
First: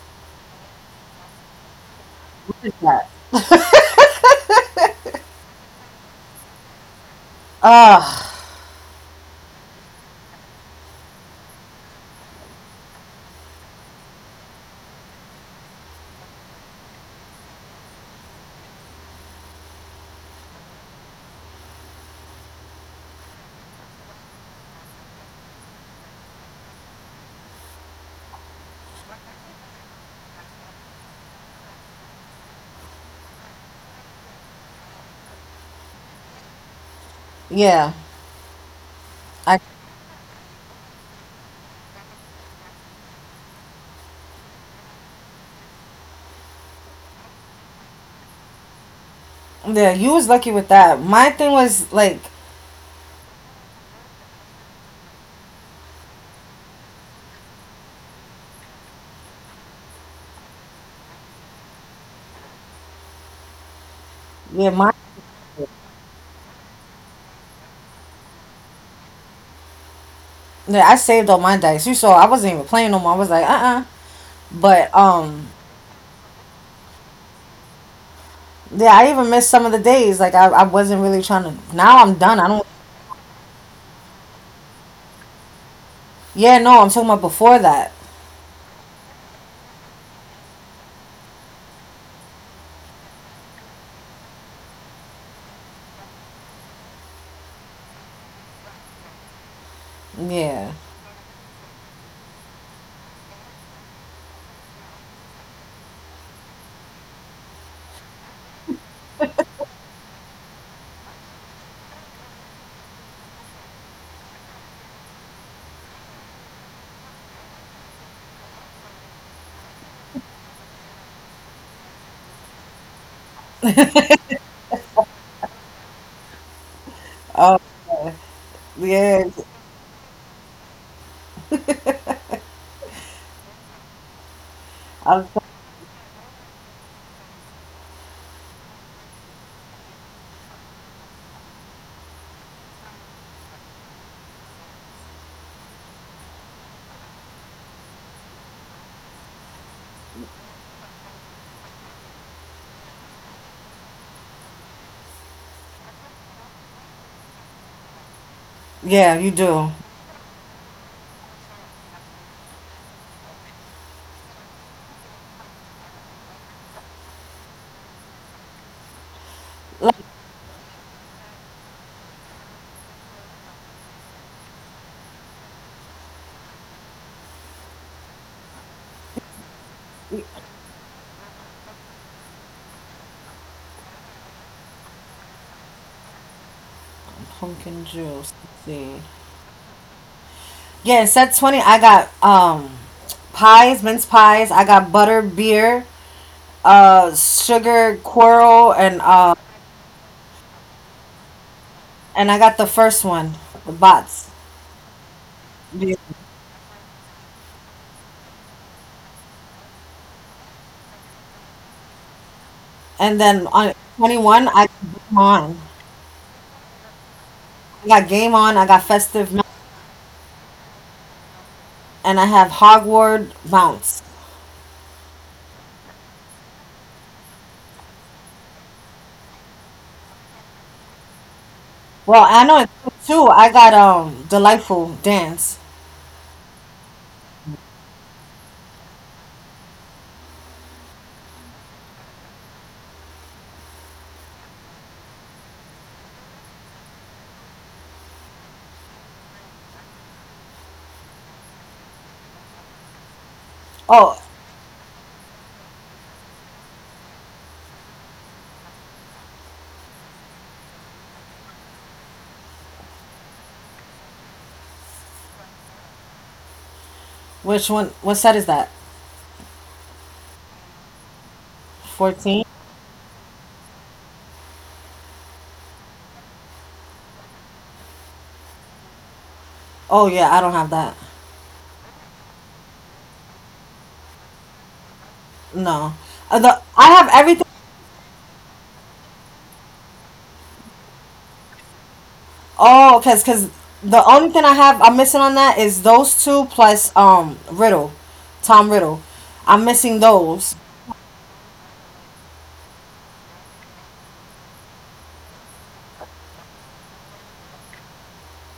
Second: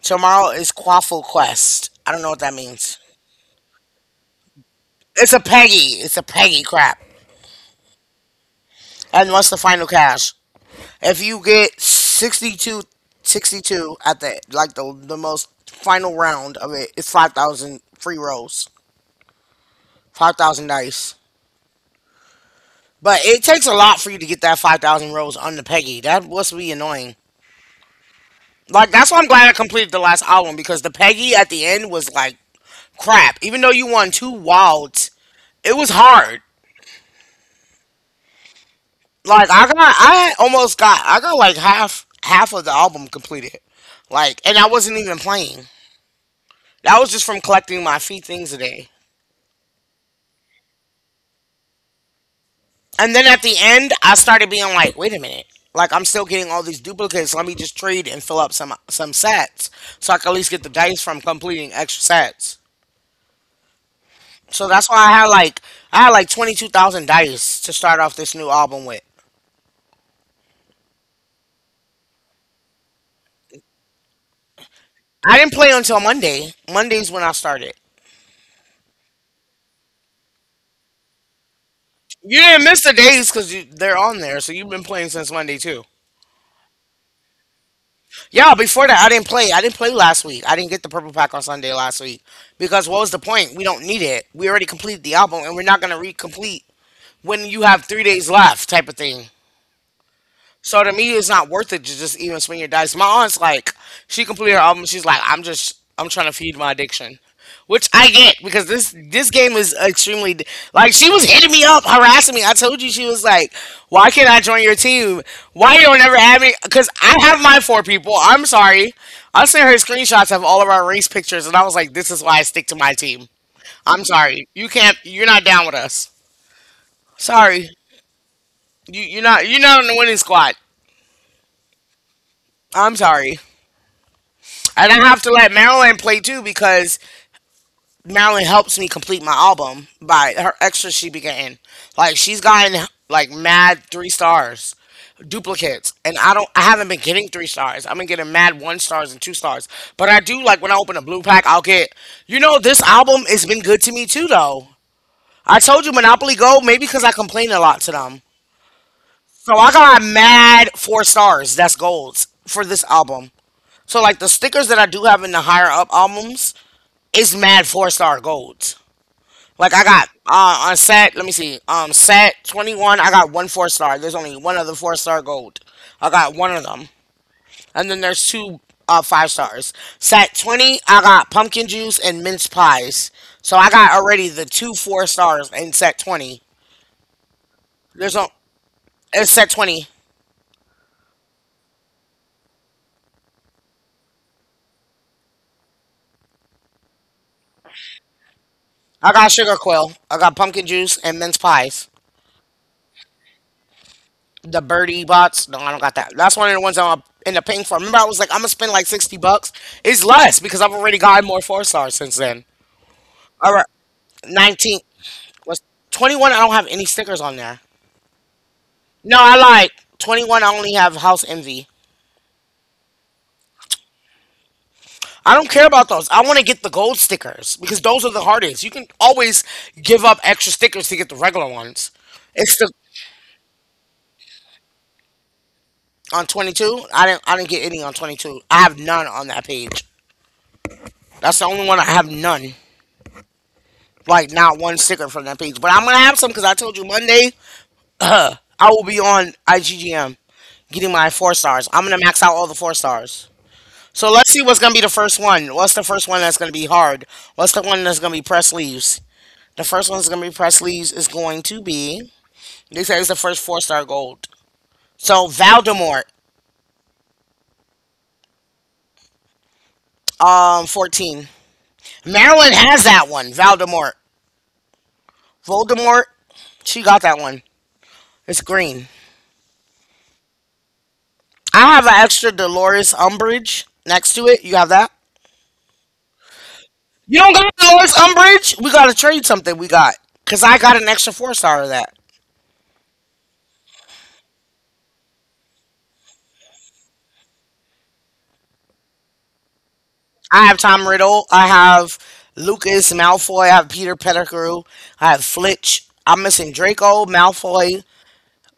Speaker 1: Tomorrow is Quaffle Quest. I don't know what that means.
Speaker 2: That
Speaker 1: It's a Peggy. It's a Peggy crap.
Speaker 2: ah
Speaker 1: And what's the final cash? If you get sixty-two at the like the most final round of it, it's 5,000 free rolls, 5,000 dice. But it takes a lot for you to get that 5,000 rows on the Peggy. That was really annoying. Like, that's why I'm glad I completed the last album because the Peggy at the end was like crap. Even though you won two wilds, it was hard.
Speaker 2: yeah.
Speaker 1: Like,
Speaker 2: I,
Speaker 1: I got, I almost got, I got like half of the album completed. Like, and I wasn't even playing. That was just from collecting my free things a day.
Speaker 2: yeah, you was lucky with that. My thing was like,
Speaker 1: And then at the end, I started being like, wait a minute. Like I'm still getting all these duplicates. Let me just trade and fill up some sets so I can at least get the dice from completing extra sets. So
Speaker 2: yeah,
Speaker 1: that's
Speaker 2: my,
Speaker 1: why I had like 22,000 dice to start off this new album with.
Speaker 2: yeah, I saved all my dice. You saw I wasn't even playing no more. I was like, but
Speaker 1: I didn't play until Monday. Monday's when I started.
Speaker 2: yeah, I even missed some of the days. Like I wasn't really trying to now I'm
Speaker 1: You
Speaker 2: done. I
Speaker 1: didn't
Speaker 2: don't,
Speaker 1: miss the days because they're on there, so you've been playing since Monday too.
Speaker 2: yeah, no, I'm talking about before that.
Speaker 1: Yeah, before that I didn't play. I didn't play last week. I didn't get the purple pack on Sunday last week because what was the point? We don't need it. We already completed the album, and we're not gonna re-complete when you have 3 days left type of thing.
Speaker 2: Yeah.
Speaker 1: So to me, it's not worth it to just even swing your dice. My aunt's like, she completed her album. She's like, I'm trying to feed my addiction, which I get because this game is extremely like she was hitting me up, harassing me. I told you she was like, why can't I join your team? Why you don't ever add me? Because I have my four people. I'm sorry. I sent her screenshots of all of our race pictures, and I was like, this is why I stick to my team. I'm sorry. You can't. You're not down with us.
Speaker 2: Oh
Speaker 1: Sorry. You you're
Speaker 2: yeah.
Speaker 1: not you're not on the winning squad. I'm sorry. And I have
Speaker 2: I,
Speaker 1: to let Marilyn play too because Marilyn helps me complete my album by her extra she be getting. Like she's gotten like mad three stars, duplicates, and I don't. I haven't been getting three stars. I've been getting mad one stars and two stars. But I do like when I open a blue pack, I'll get. This album has been good to me too, though. I told you Monopoly Gold, maybe because I complain a lot to them.
Speaker 2: yeah, you
Speaker 1: So
Speaker 2: do.
Speaker 1: I got mad four stars. That's golds for this album. So like the stickers that I do have in the higher up albums is mad four-star golds. Like I got on set, let me see, set 21, I got one four star. There's only one other four-star gold. I got one of them, and then there's two five stars. Set 20, I got pumpkin juice and mince pies. So I got already the two four stars in set 20.
Speaker 2: Pumpkin
Speaker 1: There's no
Speaker 2: juice. Let's see.
Speaker 1: it's set 20.
Speaker 2: Yeah, set 20 I got pies, mince pies, I got butter, beer, sugar, quirl
Speaker 1: I got sugar quill. I got pumpkin juice and mince pies.
Speaker 2: and I got the first one, the bots.
Speaker 1: The birdie bots. No, I don't got that. That's one of the ones I'm in the paying for. Remember, I was like, I'm gonna spend like $60. It's less because I've already gotten more four stars since then.
Speaker 2: And then
Speaker 1: All right,
Speaker 2: on 21, I
Speaker 1: 19
Speaker 2: got Game on.
Speaker 1: was 21. I don't have any stickers on there.
Speaker 2: I got Game On, I got
Speaker 1: No,
Speaker 2: Festive,
Speaker 1: I
Speaker 2: Mou-
Speaker 1: lied. 21. I only have House Envy.
Speaker 2: and I have Hogward Mounts.
Speaker 1: I don't care about those. I want to get the gold stickers because those are the hardest. You can always give up extra stickers to get the regular ones.
Speaker 2: Well, I
Speaker 1: It's
Speaker 2: know
Speaker 1: the
Speaker 2: it's two. I got Delightful Dance.
Speaker 1: on 22. I didn't. I didn't get any on 22. I have none on that page. That's the only one I have none. Like not one sticker from that page. But I'm gonna have some because I told you Monday I will be on IGGM getting my four stars. I'm gonna max out all the four stars. So
Speaker 2: Oh,
Speaker 1: let's see what's gonna be the first one. What's the first one that's gonna be hard? What's the one that's gonna be press leaves? The first one that's gonna be press leaves is going to be. They said it's the first four-star gold. So Voldemort,
Speaker 2: which one? What set is that?
Speaker 1: 14.
Speaker 2: 14?
Speaker 1: Marilyn has that one. Voldemort. Voldemort. She got that one. It's green.
Speaker 2: Oh, yeah, I don't have that.
Speaker 1: I have an extra Dolores Umbridge next to it. You have that?
Speaker 2: No. The I have
Speaker 1: You don't
Speaker 2: everything.
Speaker 1: got hours, Umbridge. We gotta trade something. We got because I got an extra four star of that.
Speaker 2: Oh, because cause the only thing I have, I'm missing on that is those two plus Riddle, Tom Riddle. I'm missing
Speaker 1: I
Speaker 2: those.
Speaker 1: have Tom Riddle. I have Lucas Malfoy. I have Peter Pettigrew. I have Flitch. I'm missing Draco Malfoy,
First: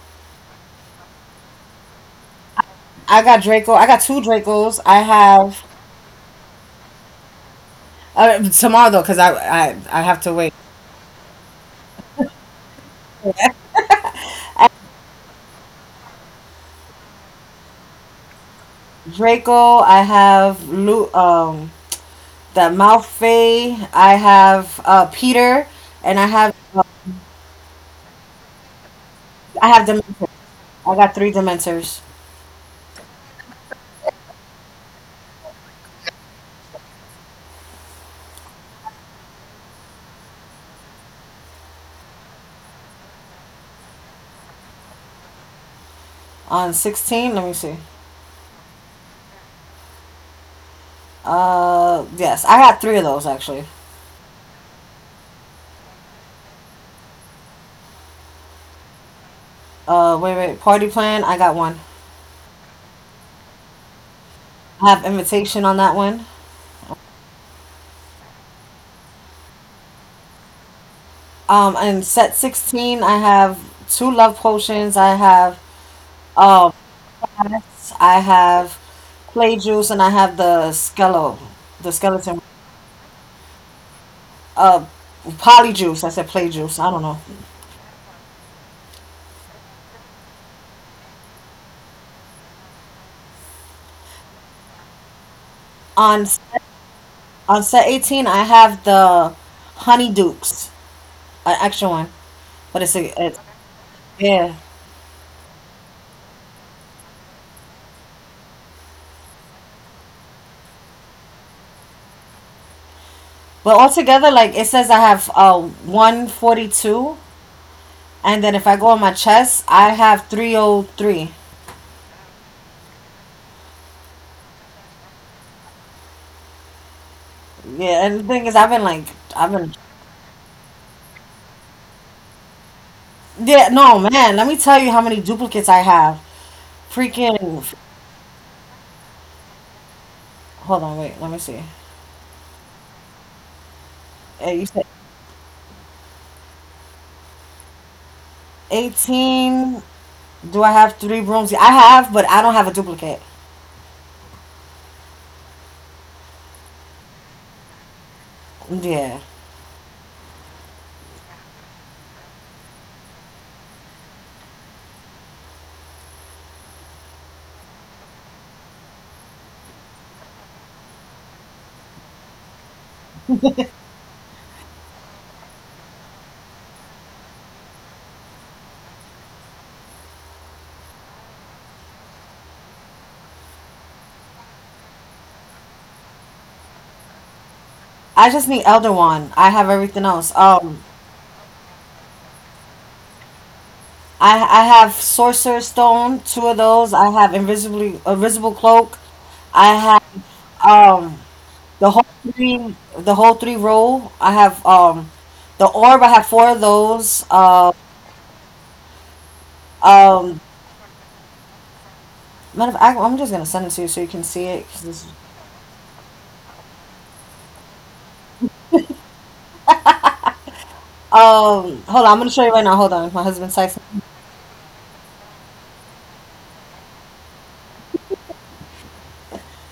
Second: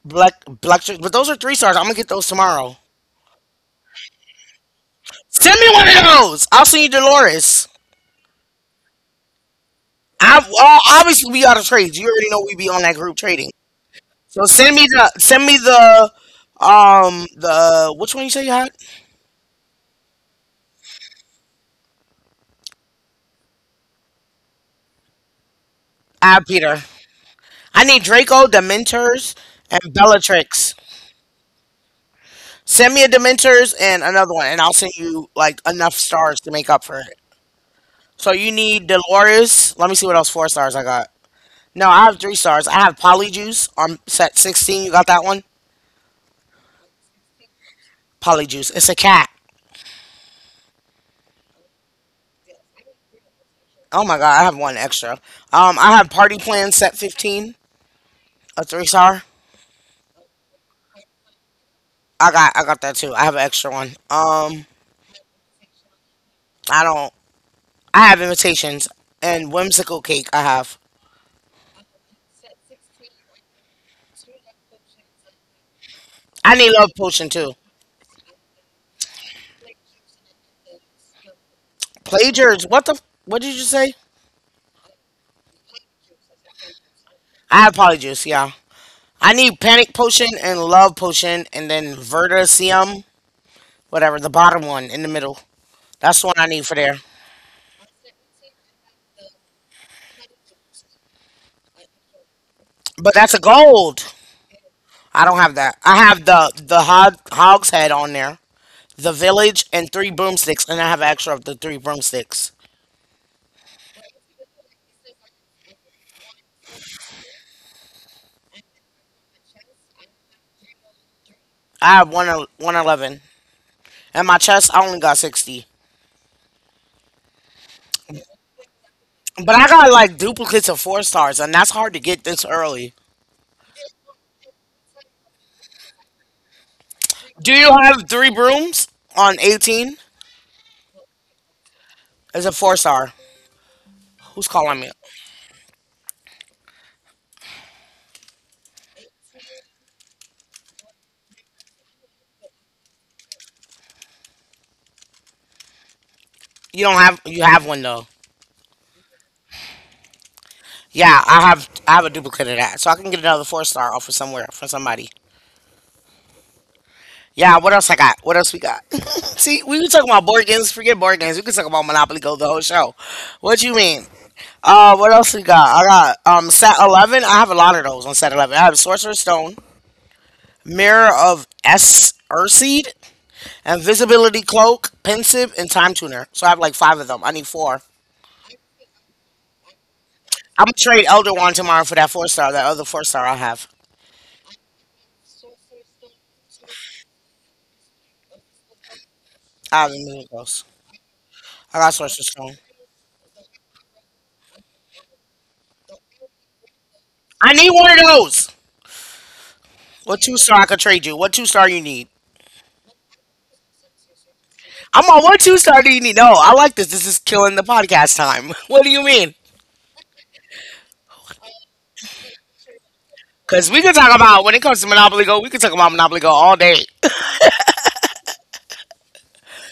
Speaker 1: Black Blacktrix. But those are three stars. I'm gonna get those tomorrow.
Speaker 2: I got Draco. I got two Dracos. I
Speaker 1: Send
Speaker 2: have
Speaker 1: me one of those. I'll send you Dolores.
Speaker 2: tomorrow though, cause I have to
Speaker 1: I
Speaker 2: wait.
Speaker 1: well, obviously we gotta trade. You already know we be on that group trading. So send me the which one you say you had?
Speaker 2: Draco. I have Lu. The Malfoy. I have Peter, and I
Speaker 1: I have
Speaker 2: have.
Speaker 1: Peter. I need Draco, Dementors,
Speaker 2: I
Speaker 1: and
Speaker 2: have Dementor.
Speaker 1: Bellatrix.
Speaker 2: I got three Dementors
Speaker 1: Send me a Dementors and another one, and I'll send you like enough stars to make up for it. So you need Dolores. Let me see what else four stars I got. No, I have three stars. I have Polyjuice on set 16. You got that one?
Speaker 2: on 16. Let me see.
Speaker 1: Polyjuice. It's a cat.
Speaker 2: Yes, I got three of those actually.
Speaker 1: Oh my god, I have one extra. I have Party Plan set 15, a three star.
Speaker 2: Wait. Party plan. I got one.
Speaker 1: I got that too. I have an extra one.
Speaker 2: I have invitation on that one.
Speaker 1: I don't. I have Invitations and Whimsical Cake. I have.
Speaker 2: And set 16. I have two love potions.
Speaker 1: I need
Speaker 2: Um
Speaker 1: Love Potion too.
Speaker 2: I have play juice and I have the skeleton.
Speaker 1: Plagiars. What the? What did you say?
Speaker 2: Uh, poly juice. I said play juice. I don't know.
Speaker 1: I have polyjuice. Yeah. I need panic potion and love potion, and then verticium, whatever the bottom one in the middle. That's the
Speaker 2: On
Speaker 1: one I
Speaker 2: set,
Speaker 1: need for there.
Speaker 2: on set 18, I have the honey dukes, an extra one, but it's
Speaker 1: But
Speaker 2: a
Speaker 1: that's a
Speaker 2: it's
Speaker 1: gold.
Speaker 2: yeah.
Speaker 1: I don't have that. I have the hog, hog's head on there, the village, and three broomsticks, and I have extra of the three broomsticks.
Speaker 2: But altogether, like it says, I have 142, and then if I go on my chest, I have 303.
Speaker 1: I have one el- 111, and my chest I only got 60.
Speaker 2: Yeah, and the thing is, I've been like, I've
Speaker 1: But I
Speaker 2: been
Speaker 1: got like duplicates of four stars, and that's hard to get this early.
Speaker 2: yeah. No man, let me tell you how many duplicates I have
Speaker 1: Do
Speaker 2: freaking.
Speaker 1: you have three brooms on 18?
Speaker 2: Hold on, wait, let me see.
Speaker 1: It's a four star. Who's
Speaker 2: You
Speaker 1: calling
Speaker 2: said
Speaker 1: me?
Speaker 2: 18. Do I have three rooms? I have, but I don't have a duplicate.
Speaker 1: You don't have you have one though.
Speaker 2: Yeah.
Speaker 1: Yeah, I have a duplicate of that, so I can get another four-star off of somewhere from somebody. Yeah, what else I got? What else we got? [LAUGHS] See, we were talking about board games. Forget board games. We can talk about Monopoly Go the whole show. What you mean? What else we got? I got set 11. I have a lot of those on set 11. I have Sorcerer's Stone, Mirror of S Urseed, Invisibility Cloak, Pensive, and Time Tuner. So I have like five of them. I need four.
Speaker 2: I just need Elder Wand. I have everything else.
Speaker 1: I'm gonna trade Elder Wand tomorrow for that four star, that other four star I have.
Speaker 2: I have Sorcerer's Stone, two of those. I have invisibly invisible cloak. I
Speaker 1: I
Speaker 2: have
Speaker 1: haven't moved those.
Speaker 2: um
Speaker 1: I
Speaker 2: the
Speaker 1: got
Speaker 2: whole
Speaker 1: Sorcerer's Stone.
Speaker 2: three the whole three roll. I have the orb. I have four of those.
Speaker 1: I need one of those. What two
Speaker 2: Um,
Speaker 1: star I could trade you? What two star you need?
Speaker 2: Matter of fact, I'm just gonna send it to you so you can see it.
Speaker 1: I'm on what two-star do you need? No, I like this. This is killing the podcast time. [LAUGHS] What do you mean?
Speaker 2: Hold on, I'm gonna show you right now. Hold on, my husband's
Speaker 1: Cause we can
Speaker 2: texting.
Speaker 1: talk about when it comes to Monopoly Go, we can talk about Monopoly Go all day.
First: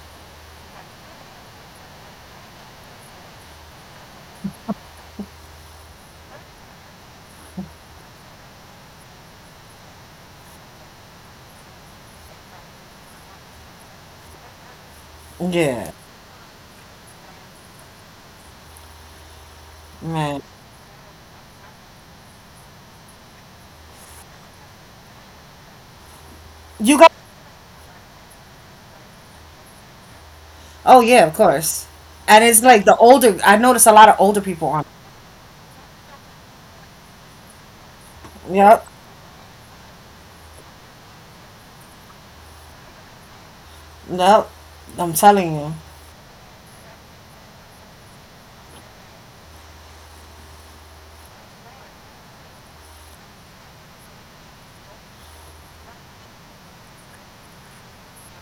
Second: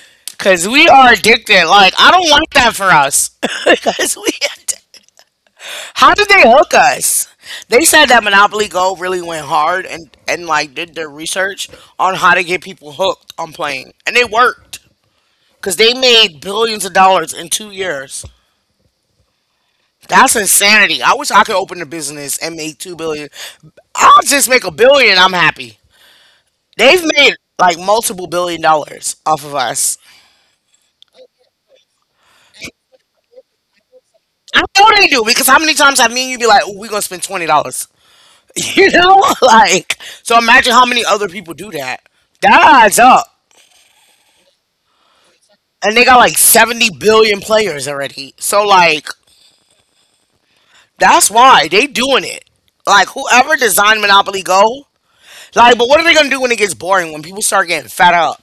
Speaker 1: [LAUGHS] Cause we are addicted. Like I don't want that for us. [LAUGHS] Cause we How did they hook us? They said that Monopoly Go really went hard and like did their research on how to get people hooked on playing, and it worked because
Speaker 2: Yeah,
Speaker 1: they made billions of dollars in 2 years. That's
Speaker 2: man,
Speaker 1: insanity. I wish I could open a business and make two billion. I'll just make a billion. I'm happy.
Speaker 2: you
Speaker 1: They've
Speaker 2: got.
Speaker 1: made like multiple billion dollars off of us.
Speaker 2: Oh yeah, of course. And it's like the older. I notice a lot of older
Speaker 1: I
Speaker 2: people on.
Speaker 1: know they do because how many times have me and you be like, oh, we gonna spend $20? [LAUGHS]
Speaker 2: Yep,
Speaker 1: You know, like so. Imagine how many other people do that. That adds up.
Speaker 2: yep. I'm telling you,
Speaker 1: And they got like 70 billion players already. So like that's why they doing it. Like whoever designed Monopoly Go, like but what are they going to do when it gets boring when people start getting fed up,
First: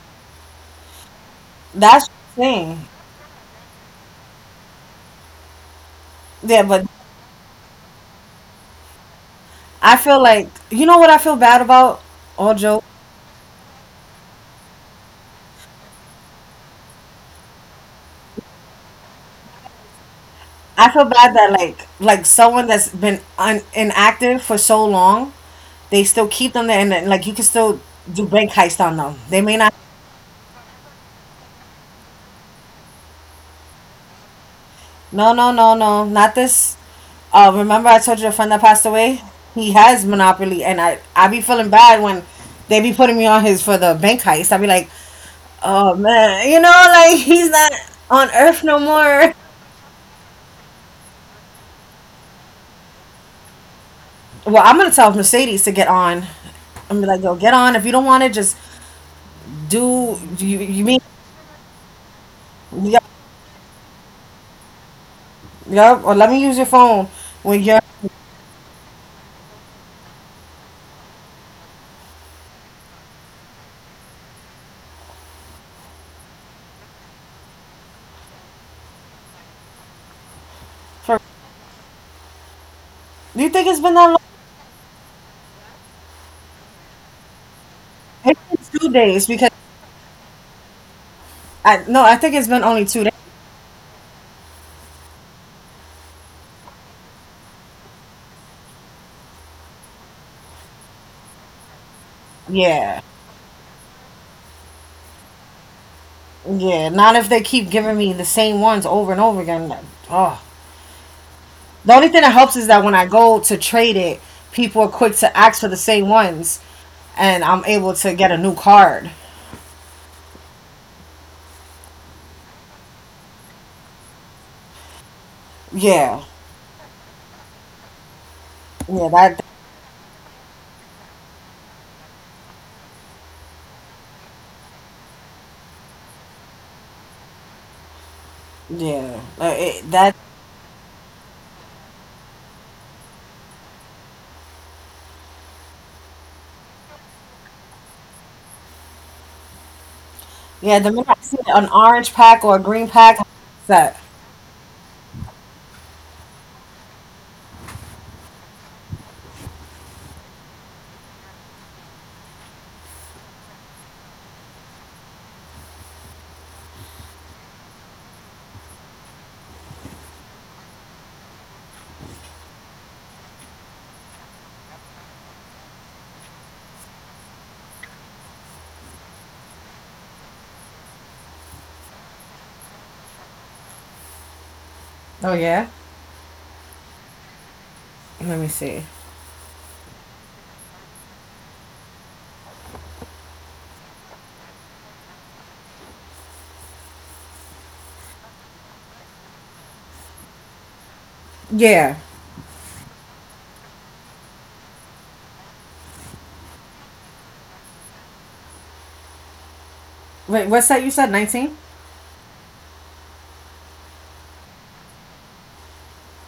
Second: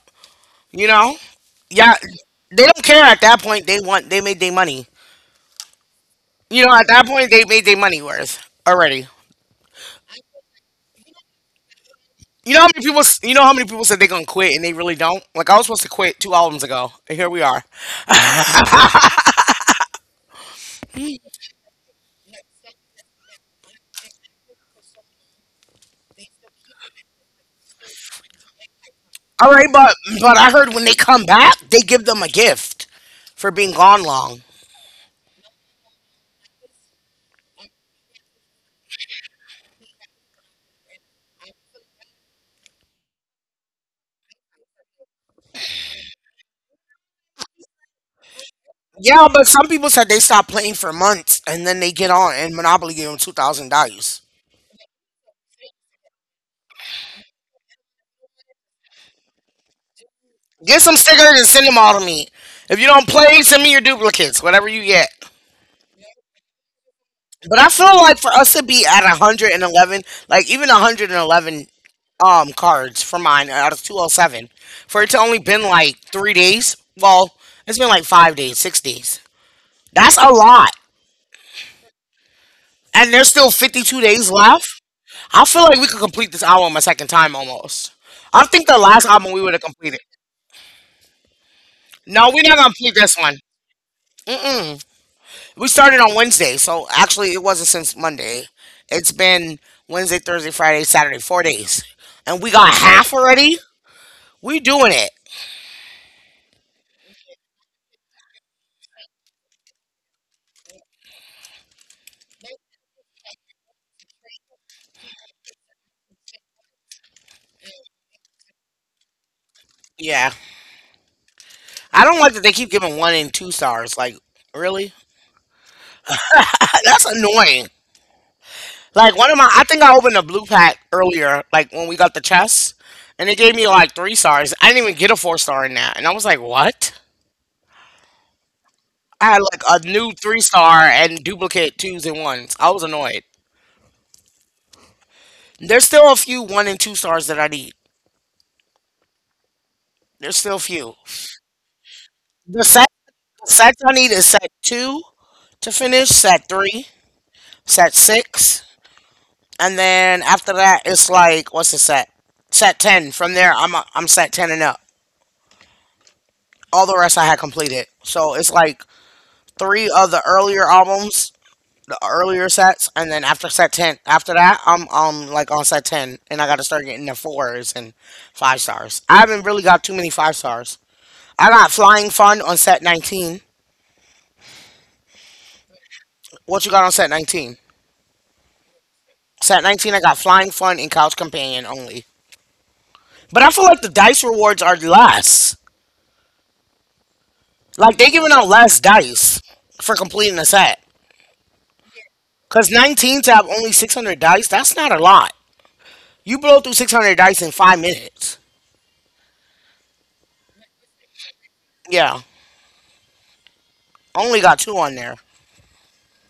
Speaker 1: you know? Yeah,
Speaker 2: that's the
Speaker 1: they
Speaker 2: thing.
Speaker 1: don't care at that point. They made their money.
Speaker 2: Yeah,
Speaker 1: You know,
Speaker 2: but
Speaker 1: at that point they made their money worth already.
Speaker 2: I feel like you know what I feel bad about. All joke.
Speaker 1: You know how many people said they're going to quit and they really don't? Like I was supposed to quit 2 albums ago, and here we are.
Speaker 2: I feel bad that like someone that's been un- inactive for so long, they still keep them there, and then, like you can still do bank heist on them. They
Speaker 1: All
Speaker 2: may
Speaker 1: right,
Speaker 2: not.
Speaker 1: but I heard when they come back, they give them a gift for being gone long.
Speaker 2: No, no, no, no, not this. Remember I told you the friend that passed away? He has Monopoly, and I be feeling bad when they be putting me on his for the bank heist. I be like, oh man, you know, like he's not on Earth no
Speaker 1: Yeah,
Speaker 2: more.
Speaker 1: but some people said they stopped playing for months and then they get on and Monopoly gave them $2,000.
Speaker 2: Well, I'm gonna tell Mercedes to get on. I'm be like, yo, get on. If you don't want it, just do. You
Speaker 1: Get
Speaker 2: mean
Speaker 1: some stickers and send them all to me. If you
Speaker 2: yep,
Speaker 1: don't play, send me your duplicates, whatever you get.
Speaker 2: yep. Or let me use your phone
Speaker 1: But
Speaker 2: when
Speaker 1: I
Speaker 2: you're.
Speaker 1: feel like for us to be at 111, like even 111 cards for mine out of 207, for it to only been like 3 days. Well, it's been like 5 days, 6 days. That's a lot,
Speaker 2: For,
Speaker 1: and there's still
Speaker 2: do you
Speaker 1: fifty
Speaker 2: think
Speaker 1: two
Speaker 2: it's been
Speaker 1: days
Speaker 2: that long?
Speaker 1: left. I feel like we could complete this album a second time almost. I think the
Speaker 2: It's
Speaker 1: last
Speaker 2: been two
Speaker 1: album we would
Speaker 2: days
Speaker 1: have
Speaker 2: because
Speaker 1: completed.
Speaker 2: I
Speaker 1: No,
Speaker 2: no,
Speaker 1: we're
Speaker 2: I
Speaker 1: not gonna
Speaker 2: think it's
Speaker 1: complete
Speaker 2: been
Speaker 1: this
Speaker 2: only
Speaker 1: one.
Speaker 2: 2 days.
Speaker 1: Mm-mm. We started on Wednesday, so actually it wasn't since Monday. It's been Wednesday, Thursday, Friday, Saturday, 4 days, and we got half
Speaker 2: Yeah.
Speaker 1: already. We doing it.
Speaker 2: Yeah, not if they keep giving me the same ones over and over again. Like, oh, the only thing that helps is that when I go to trade it, people are quick to ask for the same ones, and I'm able to get a new card.
Speaker 1: Yeah, I don't like that they keep giving one and two stars. Like, really?
Speaker 2: Yeah,
Speaker 1: [LAUGHS] That's annoying. Like one
Speaker 2: yeah,
Speaker 1: of my,
Speaker 2: that,
Speaker 1: I think I opened a blue pack earlier, like when we got the chess, and it gave me like three stars. I didn't even get a four star in that, and I was like, what? I had
Speaker 2: yeah,
Speaker 1: like a
Speaker 2: It,
Speaker 1: new three
Speaker 2: that,
Speaker 1: star and duplicate twos and ones. I was annoyed. There's still a few one and two stars that I need. There's still a few.
Speaker 2: yeah. The minute I see an orange
Speaker 1: The
Speaker 2: pack
Speaker 1: set
Speaker 2: or a green
Speaker 1: the
Speaker 2: pack, what's
Speaker 1: sets I need is
Speaker 2: that.
Speaker 1: set two to finish, set three, set six, and then after that it's like what's the set? Set ten. From there I'm set ten and up. All the rest I had completed. So it's like three of the earlier albums the earlier sets, and then after set ten, after that, I'm like on set ten, and I got to start getting the fours and five stars. I haven't really got too many five stars. I got flying fun on set 19.
Speaker 2: Oh yeah,
Speaker 1: What you got on set 19?
Speaker 2: let me see.
Speaker 1: Set 19, I got flying fun and couch companion only. But I feel like the dice rewards are less. Like they giving out less dice for completing a set.
Speaker 2: Yeah,
Speaker 1: Cause 19 to have only 600 dice, that's not a lot. You blow through 600 dice in 5 minutes.
Speaker 2: wait, what's that? You said 19.
Speaker 1: Yeah, only got two on there.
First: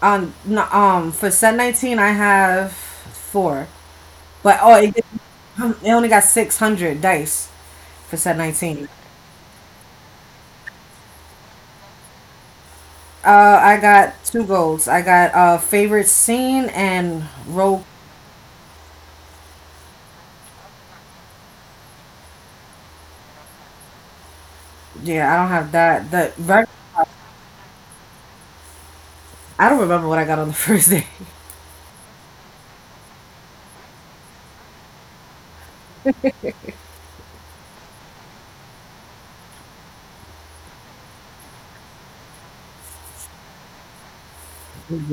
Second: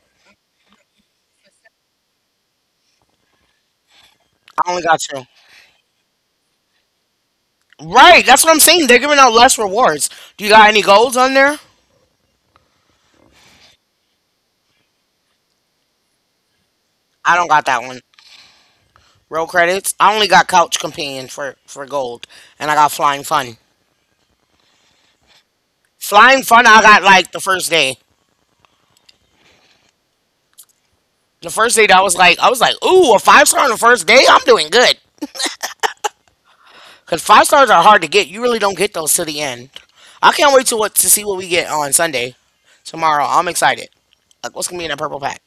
Speaker 2: No, For set 19, I have four. But
Speaker 1: I
Speaker 2: oh,
Speaker 1: only
Speaker 2: it,
Speaker 1: got two.
Speaker 2: it only got 600 dice for
Speaker 1: Right, that's
Speaker 2: set
Speaker 1: what I'm saying.
Speaker 2: 19.
Speaker 1: They're giving out less rewards. Do you got any golds on there?
Speaker 2: I got two golds. I got favorite scene
Speaker 1: I don't
Speaker 2: and
Speaker 1: got that one.
Speaker 2: rogue.
Speaker 1: Roll credits. I only got couch companion for gold, and I got flying fun.
Speaker 2: Yeah, I don't have that.
Speaker 1: Flying fun, I got like the first day.
Speaker 2: I don't remember what I got on the [LAUGHS] first day.
Speaker 1: The first day that was like, I was like, ooh, a five star on the first day. I'm doing good because five stars are hard to get. You really don't get those to the end. I can't wait to what to see what we get on Sunday, tomorrow. I'm excited. Like, what's gonna be in that purple pack?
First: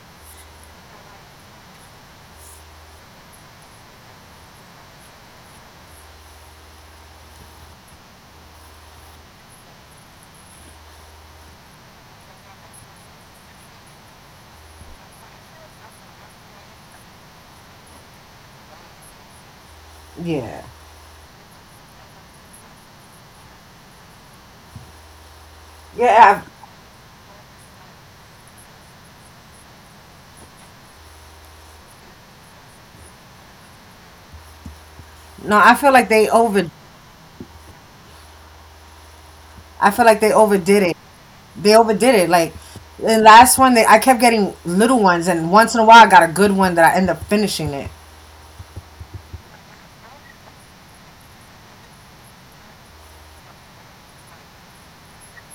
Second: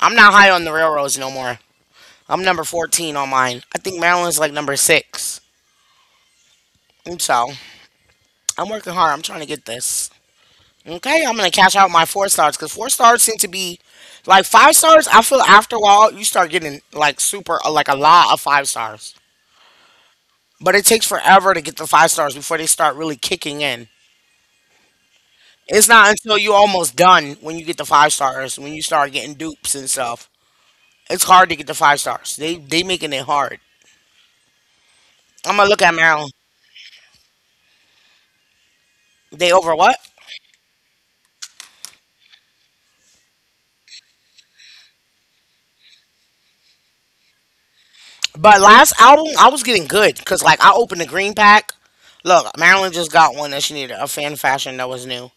Speaker 1: I'm not high on the railroads no more. I'm number 14 on mine. I think Maryland's like number six. So. I'm working hard. I'm trying to get this. Okay, I'm gonna cash out my four stars because four stars seem to be like five stars. I feel after a while you start getting like super like a lot of five stars,
Speaker 2: Yeah,
Speaker 1: but it takes forever to get the five stars before they start really kicking in. It's not until
Speaker 2: yeah.
Speaker 1: you're almost done when you get the five stars when you start getting dupes and stuff. It's hard to get the five stars. They making it hard. I'm
Speaker 2: No,
Speaker 1: gonna look
Speaker 2: I
Speaker 1: at
Speaker 2: feel like
Speaker 1: Maryland.
Speaker 2: they over.
Speaker 1: They over what?
Speaker 2: I feel like they overdid it. They overdid it. Like the last one, they I kept getting little ones, and once in a while, I got a good one that I end up finishing it.
Speaker 1: But last album, I was getting good because like I opened the green pack. Look, Marilyn just got one that she needed, a fan fashion that was new.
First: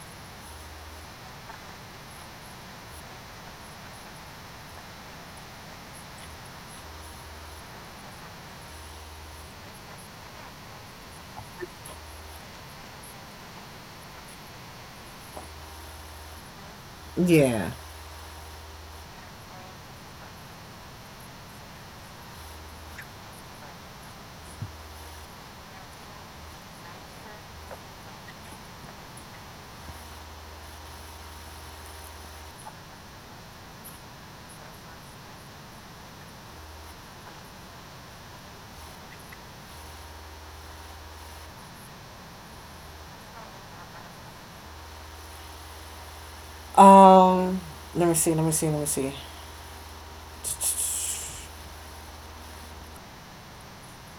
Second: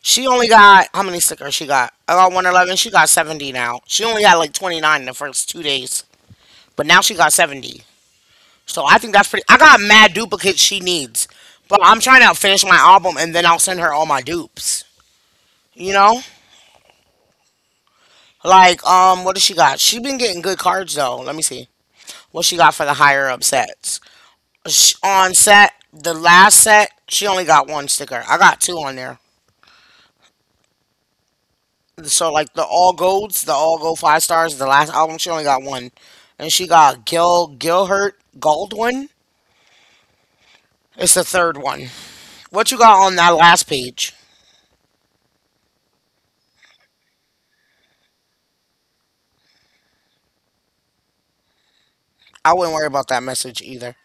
Speaker 1: She only got, how many stickers she got? I got 111. She got 70 now. She only got like 29 in the first 2 days, but now she got 70. So I think that's pretty. I got mad duplicates she needs, but I'm trying to finish my album and then I'll send her all my dupes. You know,
Speaker 2: Yeah.
Speaker 1: like what does she got? She been getting good cards though. Let me see what she got for the higher upsets. The last set, she only got one sticker. I got two on there. So like the all gold five stars, the last album, she only got one, and she got Gilhurt Goldwyn. It's the third one. What you got on that last page?
Speaker 2: Um. Let me see. Let me see. Let me see.
Speaker 1: I wouldn't worry about that message either.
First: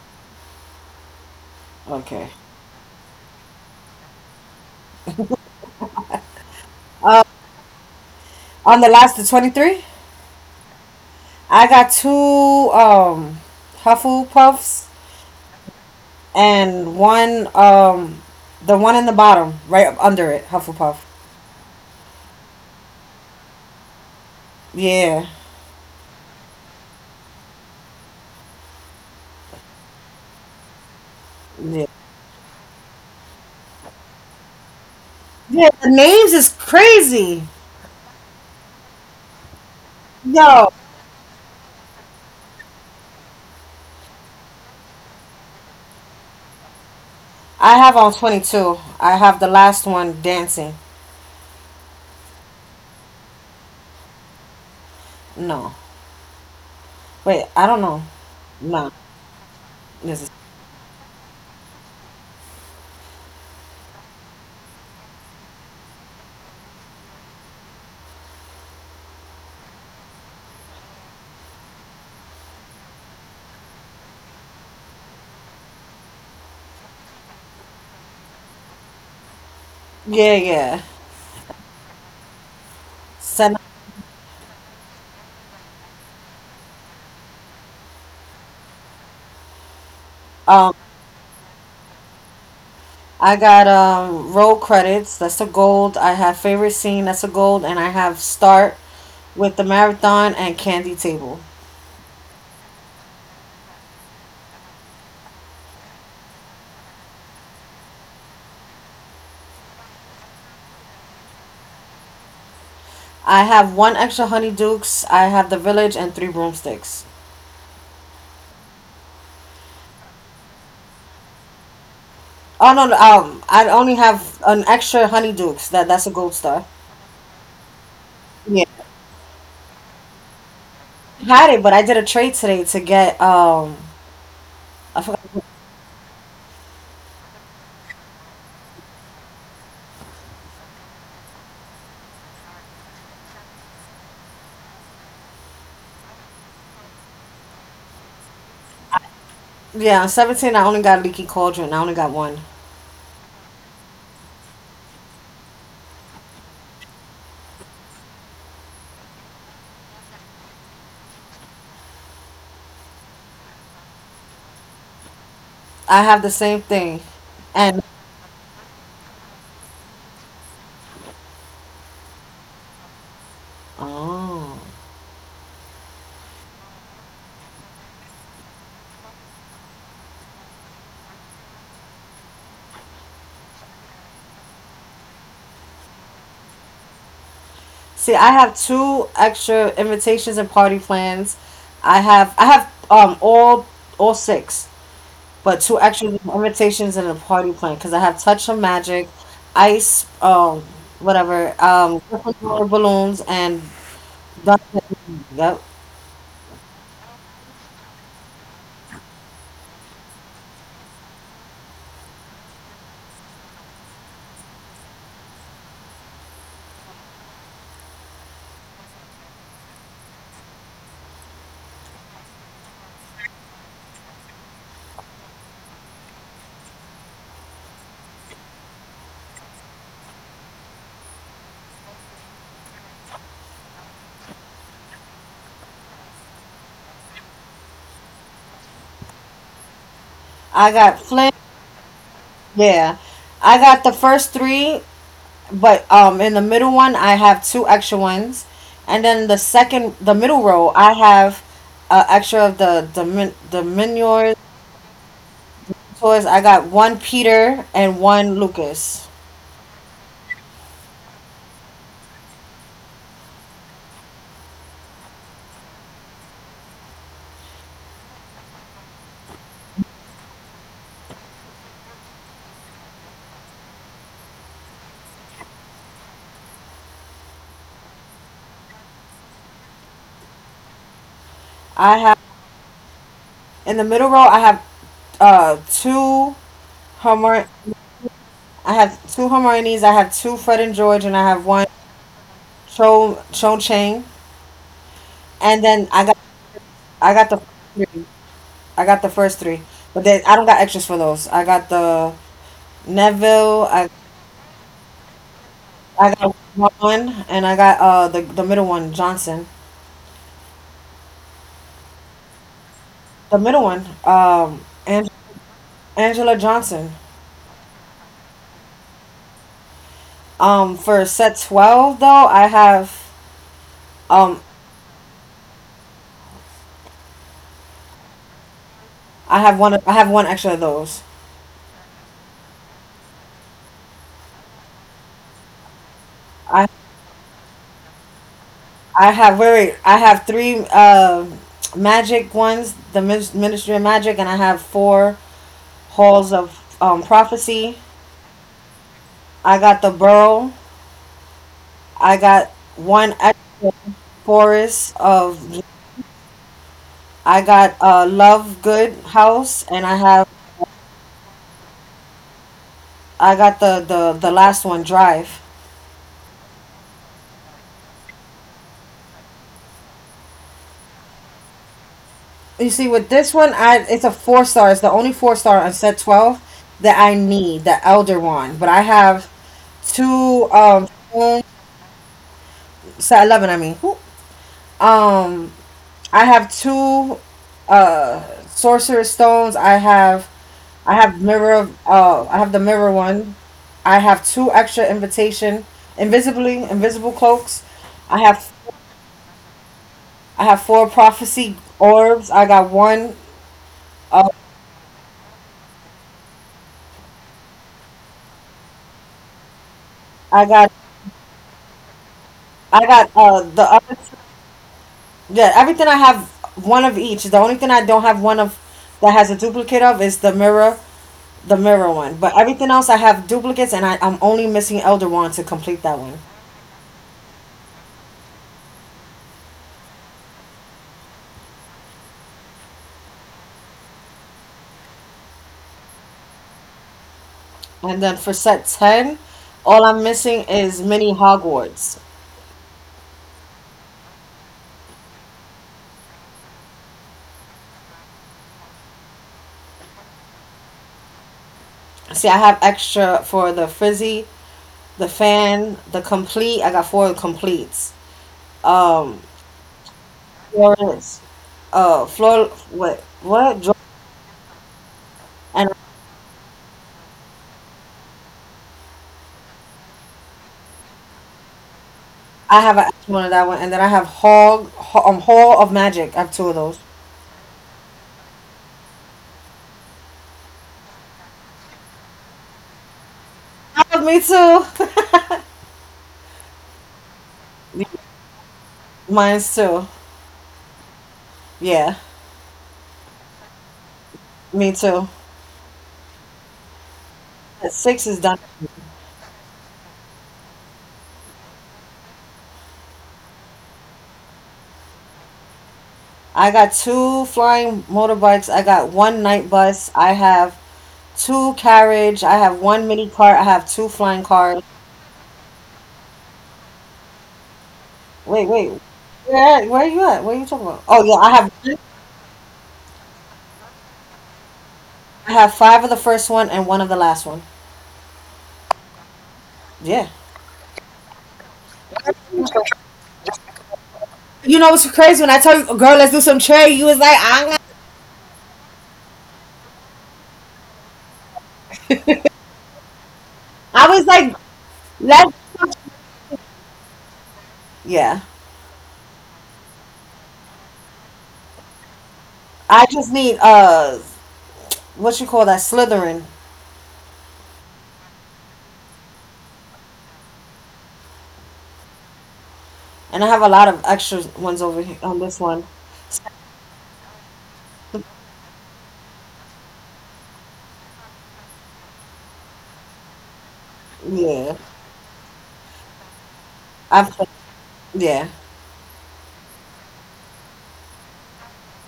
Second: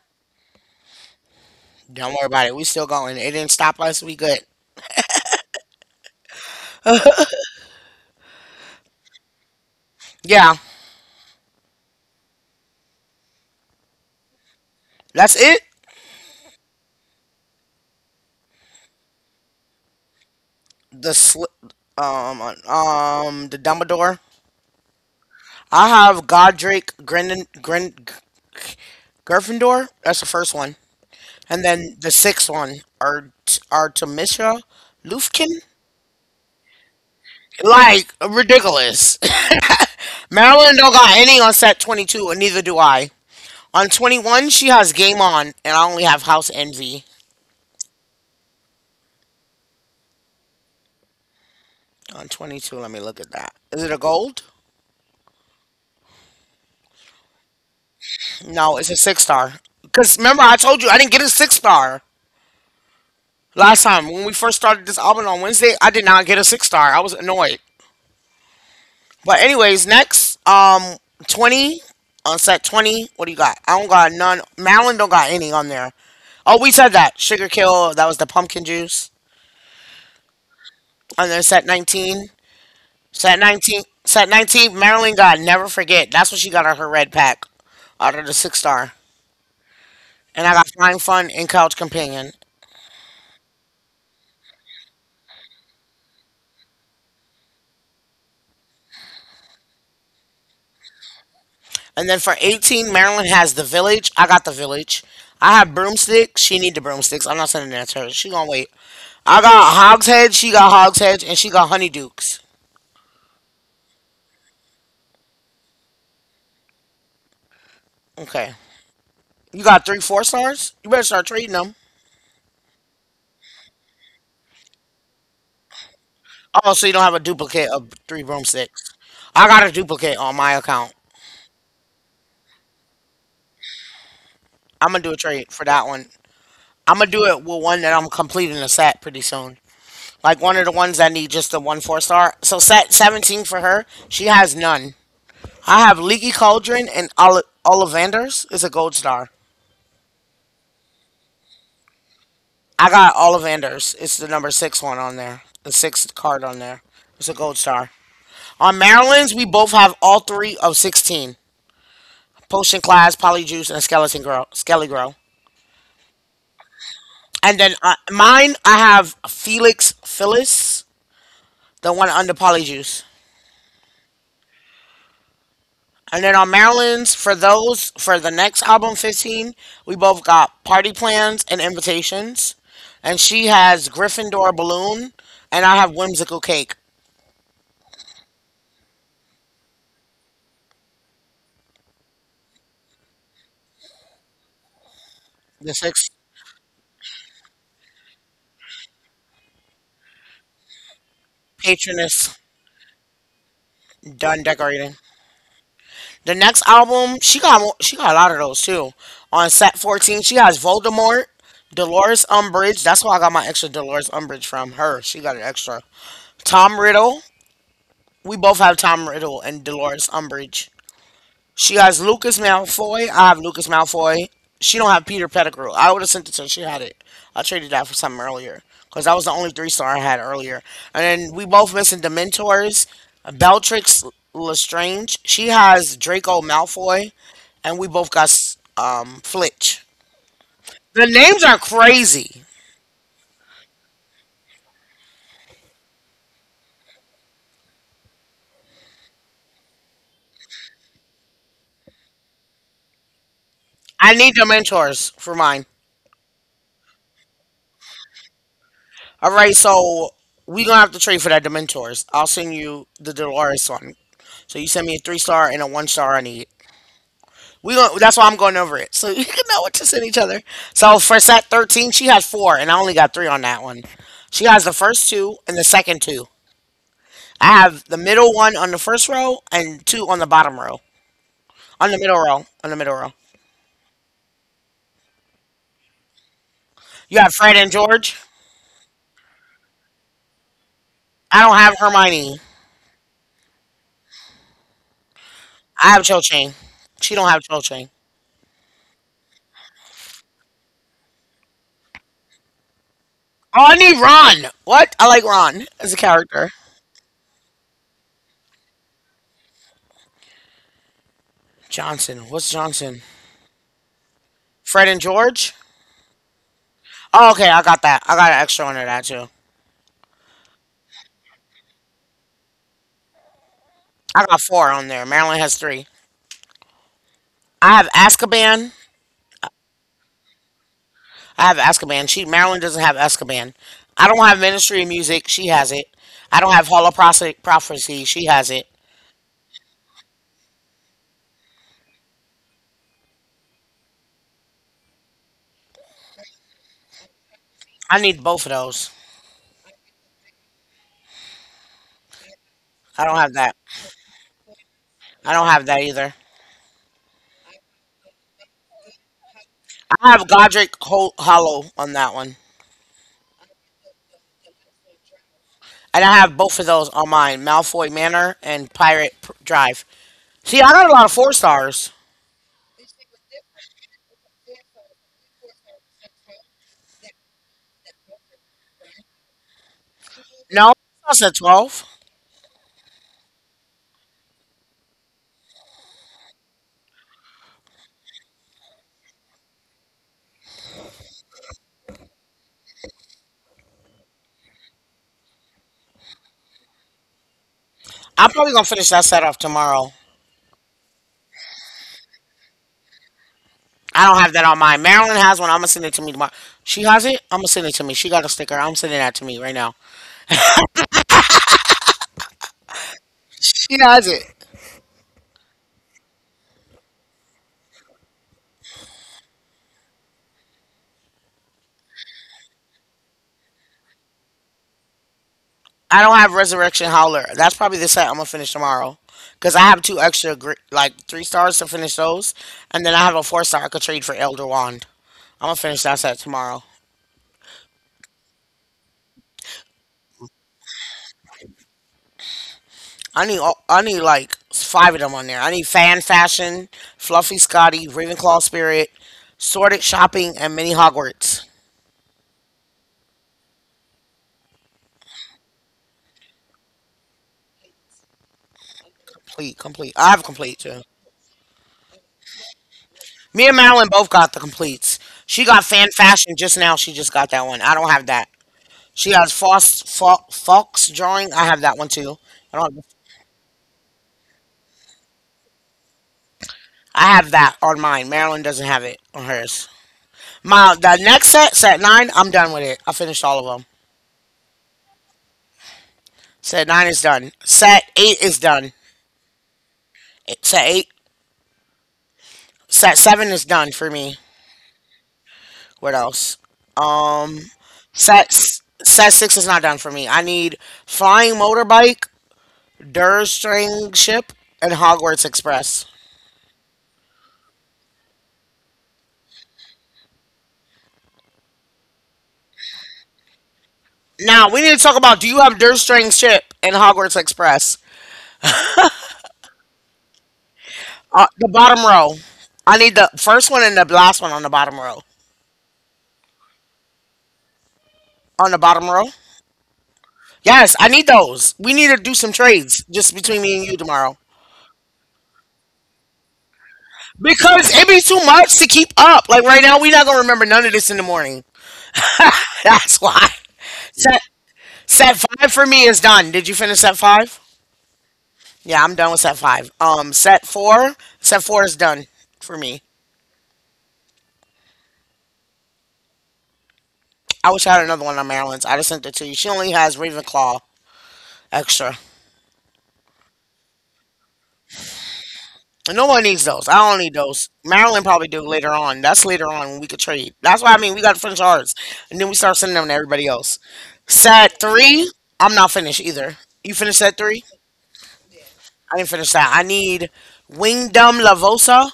Speaker 1: Don't worry
Speaker 2: Okay.
Speaker 1: about it. We still going. It didn't stop us. We good.
Speaker 2: On the last, the 23,
Speaker 1: Yeah,
Speaker 2: I got two um, Hufflepuffs
Speaker 1: that's it.
Speaker 2: and one, the one in the bottom, right up under it, Hufflepuff.
Speaker 1: The sli- the Dumbledore.
Speaker 2: Yeah.
Speaker 1: I have Godric Grin Grin Gryffindor. That's the first one. And
Speaker 2: Yeah.
Speaker 1: then the sixth one, Artemisha Lufkin?
Speaker 2: Yeah, the names is crazy.
Speaker 1: Like, ridiculous. [COUGHS] [LAUGHS]
Speaker 2: Yo,
Speaker 1: Marilyn don't got any on set 22, and neither do I. On 21, she has Game On, and I only have House Envy.
Speaker 2: I have on 22. I have the last one dancing.
Speaker 1: On 22, let me look at that. Is it a gold?
Speaker 2: No. Wait, I don't know.
Speaker 1: No,
Speaker 2: No.
Speaker 1: it's a six star. Because
Speaker 2: This is-
Speaker 1: remember, I told you I didn't get a six-star last time. When we first started this album on Wednesday, I did not get a six star. I was annoyed. But anyways, next, 20, on set 20. What do you got? I don't got none. Malin don't got any on there. Oh, we said that sugar kill. That was the pumpkin juice.
Speaker 2: Yeah, yeah.
Speaker 1: And then set 19. Set
Speaker 2: Sen-
Speaker 1: 19. Set 19. Marilyn got never forget. That's what she got on her red pack, out of the six star. And I got
Speaker 2: um,
Speaker 1: flying fun and couch companion.
Speaker 2: I got road credits. That's a gold. I have favorite scene. That's a gold, and I have start with the marathon and candy table.
Speaker 1: And then for 18, Marilyn has the village. I got the village. I have broomsticks. She need the broomsticks. I'm not sending that to her. She gonna wait. I got hogshead. She got hogshead, and she got honeydukes.
Speaker 2: I have one extra honey dukes. I have the village and three broomsticks.
Speaker 1: Okay. You got three four stars? You better start trading them.
Speaker 2: Oh no, I only have an extra honey dukes. That's a gold star.
Speaker 1: Oh, so you don't have a duplicate of three
Speaker 2: Yeah,
Speaker 1: broomsticks. I got a duplicate on my account.
Speaker 2: had it, but I did a trade today to get.
Speaker 1: I'm
Speaker 2: I
Speaker 1: gonna do a
Speaker 2: forgot.
Speaker 1: trade for that one. I'm gonna do it with one that I'm completing a set pretty soon. Like one of the ones that need just the one four star. So set 17 for her. She has none. I have Leaky Cauldron and Ollivanders. It's a gold star.
Speaker 2: Yeah, on 17. I only got leaky cauldron. I only got one.
Speaker 1: I got Ollivanders. It's the number six one on there. The sixth card on there. It's a gold star. On Maryland's, we both have all three of 16. Potion Class, Polyjuice, and Skeleton Girl, Skelly Girl.
Speaker 2: I have the same thing,
Speaker 1: And then
Speaker 2: and
Speaker 1: mine, I have Felix Phyllis, the one under Polyjuice.
Speaker 2: oh.
Speaker 1: And then on Maryland's, for those, for the next album, 15, we both got Party Plans and Invitations. And she has Gryffindor Balloon, and I have Whimsical Cake,
Speaker 2: See, I have two extra invitations and party plans. I have um all all six, but
Speaker 1: the
Speaker 2: two extra
Speaker 1: sixth
Speaker 2: invitations and a party plan because I have touch of magic, ice,
Speaker 1: patroness
Speaker 2: Gryffindor balloons and
Speaker 1: done
Speaker 2: Dungeons
Speaker 1: decorating.
Speaker 2: and Dragons. Yep.
Speaker 1: The next album, she got she got a lot of those too. On set 14, she has Voldemort, Dolores Umbridge. That's why I got my extra Dolores Umbridge from her. She got an extra. Tom Riddle. We both have Tom Riddle and Dolores Umbridge. She has Lucas Malfoy. I have Lucas Malfoy. She don't have Peter Pettigrew. I would have sent it to her. She had it. I traded that for something earlier because that was the only three star I had earlier. And then we both missing Dementors. Bellatrix Lestrange. She has Draco Malfoy, and we both got Flitch.
Speaker 2: I got
Speaker 1: The
Speaker 2: Flynn.
Speaker 1: names are crazy.
Speaker 2: Yeah, I got the first three, but in the middle one I have two extra ones, and then the middle row, I have extra of the
Speaker 1: I need Dementors for mine.
Speaker 2: toys. I got one Peter and one Lucas.
Speaker 1: All right, so we gonna have to trade for that Dementors. I'll send you the Dolores one. So you send me a three star and a one star I need. That's why I'm going over it. So [LAUGHS] you can know what to send each other. So for set 13, she has four, and I only got three on that one. She has the first two and the second two. I have the middle one on the first row and two on the bottom row. On
Speaker 2: I
Speaker 1: the
Speaker 2: have
Speaker 1: middle row.
Speaker 2: in the middle row. I have two
Speaker 1: You have
Speaker 2: Hermione.
Speaker 1: Fred and George.
Speaker 2: I have two Hermione's. I have two Fred and George, and I have
Speaker 1: I don't
Speaker 2: one
Speaker 1: have Hermione.
Speaker 2: Cho Chang. And then
Speaker 1: I have Cho Chang.
Speaker 2: I
Speaker 1: She
Speaker 2: got
Speaker 1: don't
Speaker 2: the
Speaker 1: have Cho Chang.
Speaker 2: three. I got the first three, but then I don't got extras for those. I got the Neville.
Speaker 1: Oh, I need Ron. What? I like Ron as a
Speaker 2: I got
Speaker 1: character.
Speaker 2: one, and I got the middle one Johnson.
Speaker 1: Johnson. What's Johnson?
Speaker 2: The middle one,
Speaker 1: Fred and George?
Speaker 2: Angela Johnson.
Speaker 1: Oh, okay. I got that. I got an extra under that, too.
Speaker 2: For set 12 though,
Speaker 1: I
Speaker 2: um,
Speaker 1: got four on there. Marilyn has three. I have Azkaban.
Speaker 2: I have one. I have one extra of those.
Speaker 1: She Marilyn doesn't have Azkaban. I don't have Ministry of Music. She has it. I don't
Speaker 2: I
Speaker 1: have Holoprophecy. Prophecy. She has it.
Speaker 2: I have very. I have three magic ones. Ministry of Magic, and I have four halls of prophecy.
Speaker 1: I need both of those.
Speaker 2: I got the Burrow. I got
Speaker 1: I
Speaker 2: one
Speaker 1: don't
Speaker 2: at
Speaker 1: have that.
Speaker 2: forest
Speaker 1: I don't
Speaker 2: of.
Speaker 1: have that either.
Speaker 2: I got love good house, and I
Speaker 1: I
Speaker 2: have.
Speaker 1: have Godric Hollow on that one,
Speaker 2: I got the last one drive.
Speaker 1: and I have both of those on mine: Malfoy Manor and Pirate Drive. See, I got a lot of four stars.
Speaker 2: You see, with this one, I it's a four star. It's the only four star on set 12 that I need, the elder one. But I have two
Speaker 1: No, that's a 12.
Speaker 2: set 11. I mean, whoop. um, I have two sorcerer stones. I have mirror. I have the mirror one. I have invisibly invisible cloaks. I
Speaker 1: I'm
Speaker 2: have
Speaker 1: probably gonna finish that set off tomorrow.
Speaker 2: I have four prophecy orbs. I got one.
Speaker 1: I don't
Speaker 2: Uh,
Speaker 1: have that on mine. Marilyn has one. I'm gonna send it to me tomorrow. She has it. I'm gonna send it to me. She got a sticker. I'm sending that to me right now.
Speaker 2: I got I got the
Speaker 1: She
Speaker 2: other.
Speaker 1: has it.
Speaker 2: Yeah, everything I have one of each. The only thing I don't have one of that has a duplicate of is the mirror one. But everything else I have duplicates, and I'm only missing Elder Wand to complete that
Speaker 1: I
Speaker 2: one.
Speaker 1: don't have Resurrection Howler. That's probably the set I'm gonna finish tomorrow. Cause I have two extra, like three stars to finish those, and then I have a four star I could trade for Elder Wand. I'm gonna finish that set tomorrow.
Speaker 2: And then for set ten, all I'm missing is mini Hogwarts.
Speaker 1: I need like five of them on there. I need Fan Fashion, Fluffy Scotty, Ravenclaw Spirit, Sorted Shopping, and Mini Hogwarts.
Speaker 2: See, I have extra for the frizzy, the fan, the complete. I got four completes. Um,
Speaker 1: Complete, complete. I have complete too.
Speaker 2: Florence, Flor,
Speaker 1: Me
Speaker 2: what,
Speaker 1: and
Speaker 2: Dro-
Speaker 1: Madeline both got the completes. She got fan fashion just now. She just got that one. I don't have that. She has Fox drawing. I have that one too.
Speaker 2: I
Speaker 1: I
Speaker 2: have a,
Speaker 1: don't.
Speaker 2: one of that one, and then I have Hall of Magic. I have two of those.
Speaker 1: I have that on mine. Marilyn doesn't have it on hers. My the next set, set nine. I'm done with it. I finished all of them.
Speaker 2: Oh, me too.
Speaker 1: Set nine is done. Set eight is done.
Speaker 2: [LAUGHS] Mine's too.
Speaker 1: Set eight.
Speaker 2: Yeah,
Speaker 1: Set seven is done for me.
Speaker 2: me too.
Speaker 1: What else? Um,
Speaker 2: That Six is
Speaker 1: set
Speaker 2: done.
Speaker 1: s- set six is not done for me. I need flying motorbike, Durstring Ship, and Hogwarts Express.
Speaker 2: I got two flying motorbikes. I got one night bus. I have two carriage. I have one mini cart. I have two flying
Speaker 1: Now
Speaker 2: cars.
Speaker 1: we need to talk about. Do you have Durstring Ship and Hogwarts Express?
Speaker 2: Wait, wait. Where are you at? What are you talking about? Oh yeah,
Speaker 1: The bottom row. I need the first one and the last one on the bottom row.
Speaker 2: I have five of the first one and one of the last one.
Speaker 1: On the bottom row.
Speaker 2: Yeah.
Speaker 1: Yes, I need those. We need to do some trades just between me and you tomorrow.
Speaker 2: You know what's crazy? When I told you, girl, let's do some trade, you was like,
Speaker 1: Because it be too much to keep up. Like right now, we're not gonna remember none of this in the morning. [LAUGHS] That's why.
Speaker 2: I was
Speaker 1: Set
Speaker 2: like,
Speaker 1: set
Speaker 2: Let's
Speaker 1: five for me is done. Did you finish set five?
Speaker 2: yeah.
Speaker 1: Yeah, I'm done with set five. Set four is done for
Speaker 2: I
Speaker 1: me.
Speaker 2: just need what you call that Slytherin,
Speaker 1: I wish I had another one on Maryland's. I just sent it to you. She only has Ravenclaw extra.
Speaker 2: and I have a lot of extra ones over here on this one.
Speaker 1: And no one needs those. I don't need those. Maryland probably do later on. That's later on when we could trade. That's why I mean. We got to finish ours. And then we start sending them to everybody else.
Speaker 2: Yeah,
Speaker 1: Set three, I'm not finished either. You finished
Speaker 2: I've
Speaker 1: set three?
Speaker 2: yeah.
Speaker 1: I didn't finish that. I need Wingdom Lavosa.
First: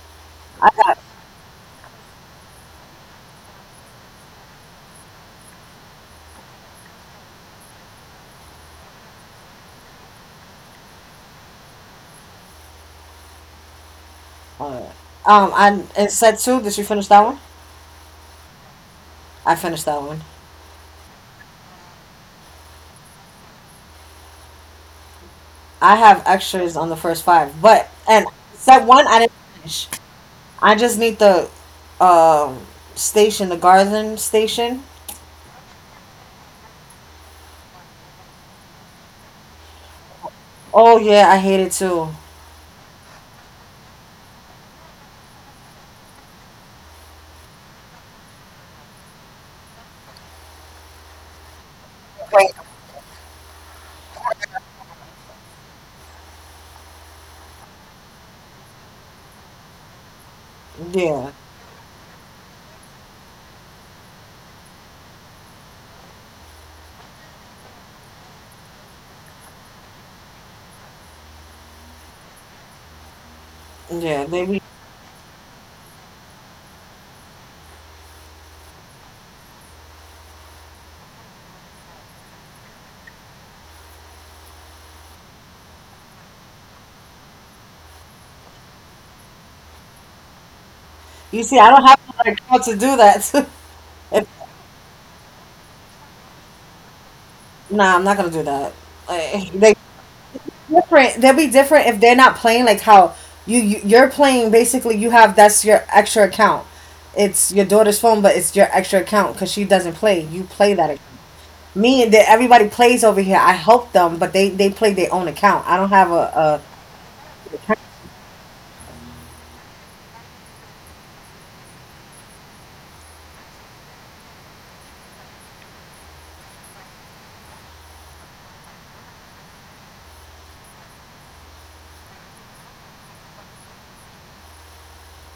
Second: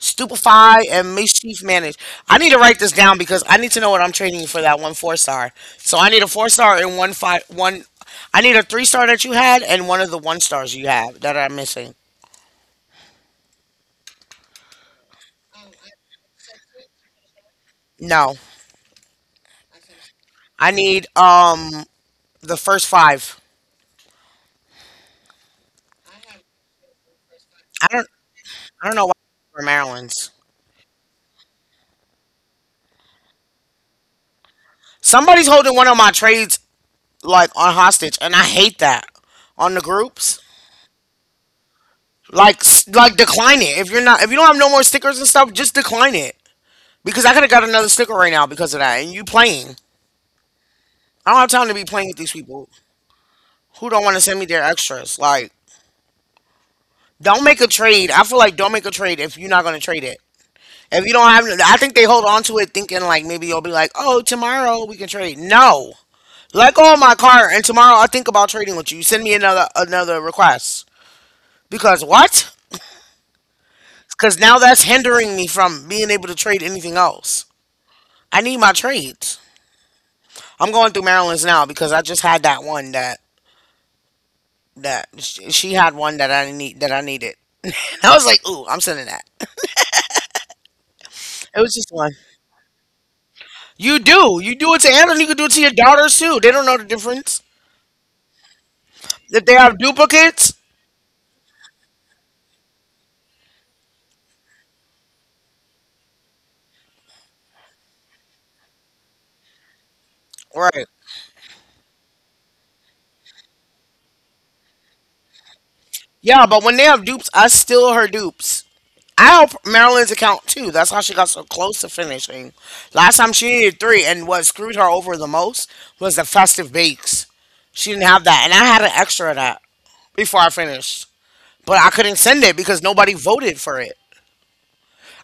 Speaker 1: Stupefy and mischief manage. I need to write this down because I need to know what I'm training you for that one 4 star. So I need a four star and one five one. I need a three star that you had and one of the one stars you have that I'm missing.
Speaker 2: Alright. I and set two. Did you finish that one?
Speaker 1: No,
Speaker 2: I finished that one.
Speaker 1: I need the first five.
Speaker 2: I have extras on the first five,
Speaker 1: I
Speaker 2: but
Speaker 1: don't
Speaker 2: and set
Speaker 1: I don't
Speaker 2: one
Speaker 1: know why
Speaker 2: I didn't
Speaker 1: for
Speaker 2: finish.
Speaker 1: Maryland's.
Speaker 2: I just need the um station, the garden station.
Speaker 1: Somebody's holding one of my trades like on hostage, and I hate that on the groups.
Speaker 2: Oh yeah, I hate it too.
Speaker 1: Like like decline it if you're not if you don't have no more stickers and stuff, just decline it. Because I could have got another sticker right now because of that. And you playing. I don't have time to be playing with these people who don't want to send me their extras. Like, don't make a trade. I feel like don't make a trade if you're not going to trade it. If you
Speaker 2: Yeah,
Speaker 1: don't have, I think they hold on to it thinking like maybe you'll be like, oh, tomorrow we can trade. No, let go of my car and tomorrow I think about trading with you. Send me another request because what?
Speaker 2: yeah.
Speaker 1: Because
Speaker 2: Maybe
Speaker 1: now that's hindering me from being able to trade anything else. I need my trades. I'm going through Maryland's now because I just had that one she had, one that I need, that I needed. [LAUGHS] I was like, "Ooh, I'm sending that."
Speaker 2: you see, I
Speaker 1: It
Speaker 2: don't
Speaker 1: was just
Speaker 2: have to
Speaker 1: one.
Speaker 2: like how to do that. [LAUGHS]
Speaker 1: You do. You do it to Anna. You can do it to your daughters too. They don't know the difference.
Speaker 2: Nah, I'm not gonna do that. Like,
Speaker 1: If they
Speaker 2: they
Speaker 1: have duplicates,
Speaker 2: different. They'll be different if they're not playing. Like how you, you're playing. Basically, you have that's your extra account. It's your daughter's phone, but it's your extra account because she doesn't play. You play that.
Speaker 1: right?
Speaker 2: Ac- Me and the, everybody plays over here. I help them, but they play their own account. I don't have
Speaker 1: Yeah,
Speaker 2: a
Speaker 1: but when they have dupes, I steal her dupes. I help Marilyn's account too. That's how she got so close to finishing. Last time she needed three, and what screwed her over the most was the festive bakes. She didn't have that, and I had an extra of that before I finished, but I couldn't send it because nobody voted for it.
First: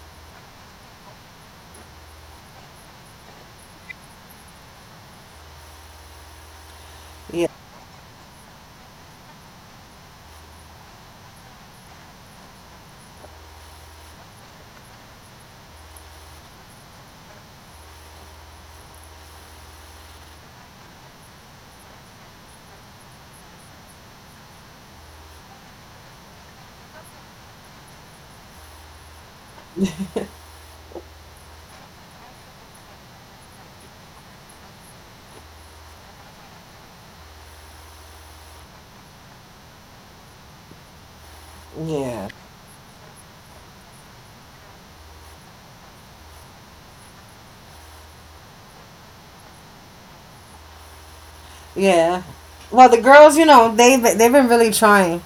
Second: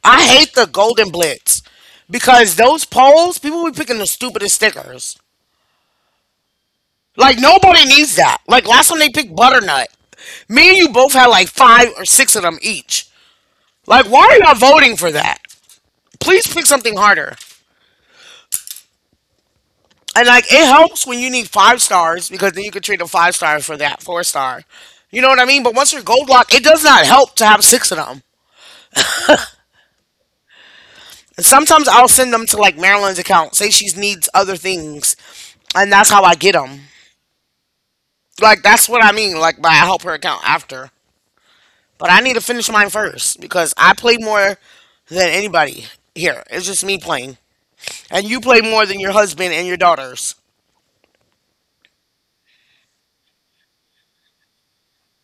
Speaker 1: I hate the golden blitz because those polls, people be picking the stupidest stickers. Like
Speaker 2: yeah
Speaker 1: nobody needs that. Like last time they picked butternut. Me and you both had like five or six of them each. Like why are y'all voting for that? Please pick something harder. And like it helps when you need five stars because then you can trade a five star for that four star. You know what I mean? But once you're gold locked, it does not help to have six of them. And sometimes I'll send them to like Marilyn's account. Say she needs other things, and that's how I get them. Like that's what I mean. Like by I help her account after, but I
Speaker 2: yeah
Speaker 1: need to finish mine first because I play more than anybody here. It's just me playing, and you play more than your husband and your daughters.
Speaker 2: yeah. Well, the girls, you know, they've been really trying.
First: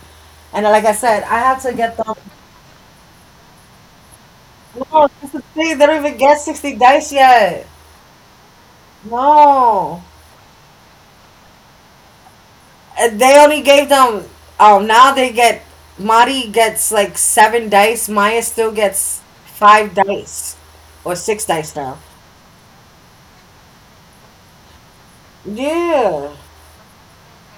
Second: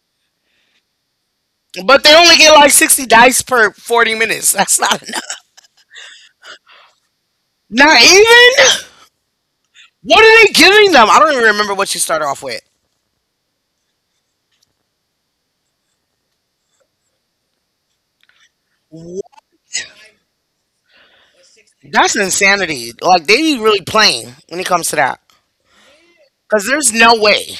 Speaker 2: And like I said, I have to get
Speaker 1: But
Speaker 2: them.
Speaker 1: they only get like 60 dice per 40 minutes. [LAUGHS] That's not
Speaker 2: No,
Speaker 1: enough.
Speaker 2: that's the thing. They don't even get 60 dice yet.
Speaker 1: Not even.
Speaker 2: No.
Speaker 1: What are they giving them? I don't even remember what you started off with.
Speaker 2: They only gave them. Oh, now they get. Mari gets like seven dice. Maya still gets
Speaker 1: Wh-
Speaker 2: five dice. Or six dice now.
Speaker 1: That's insanity. Like they be really playing when it comes to that,
Speaker 2: Yeah.
Speaker 1: because there's no way.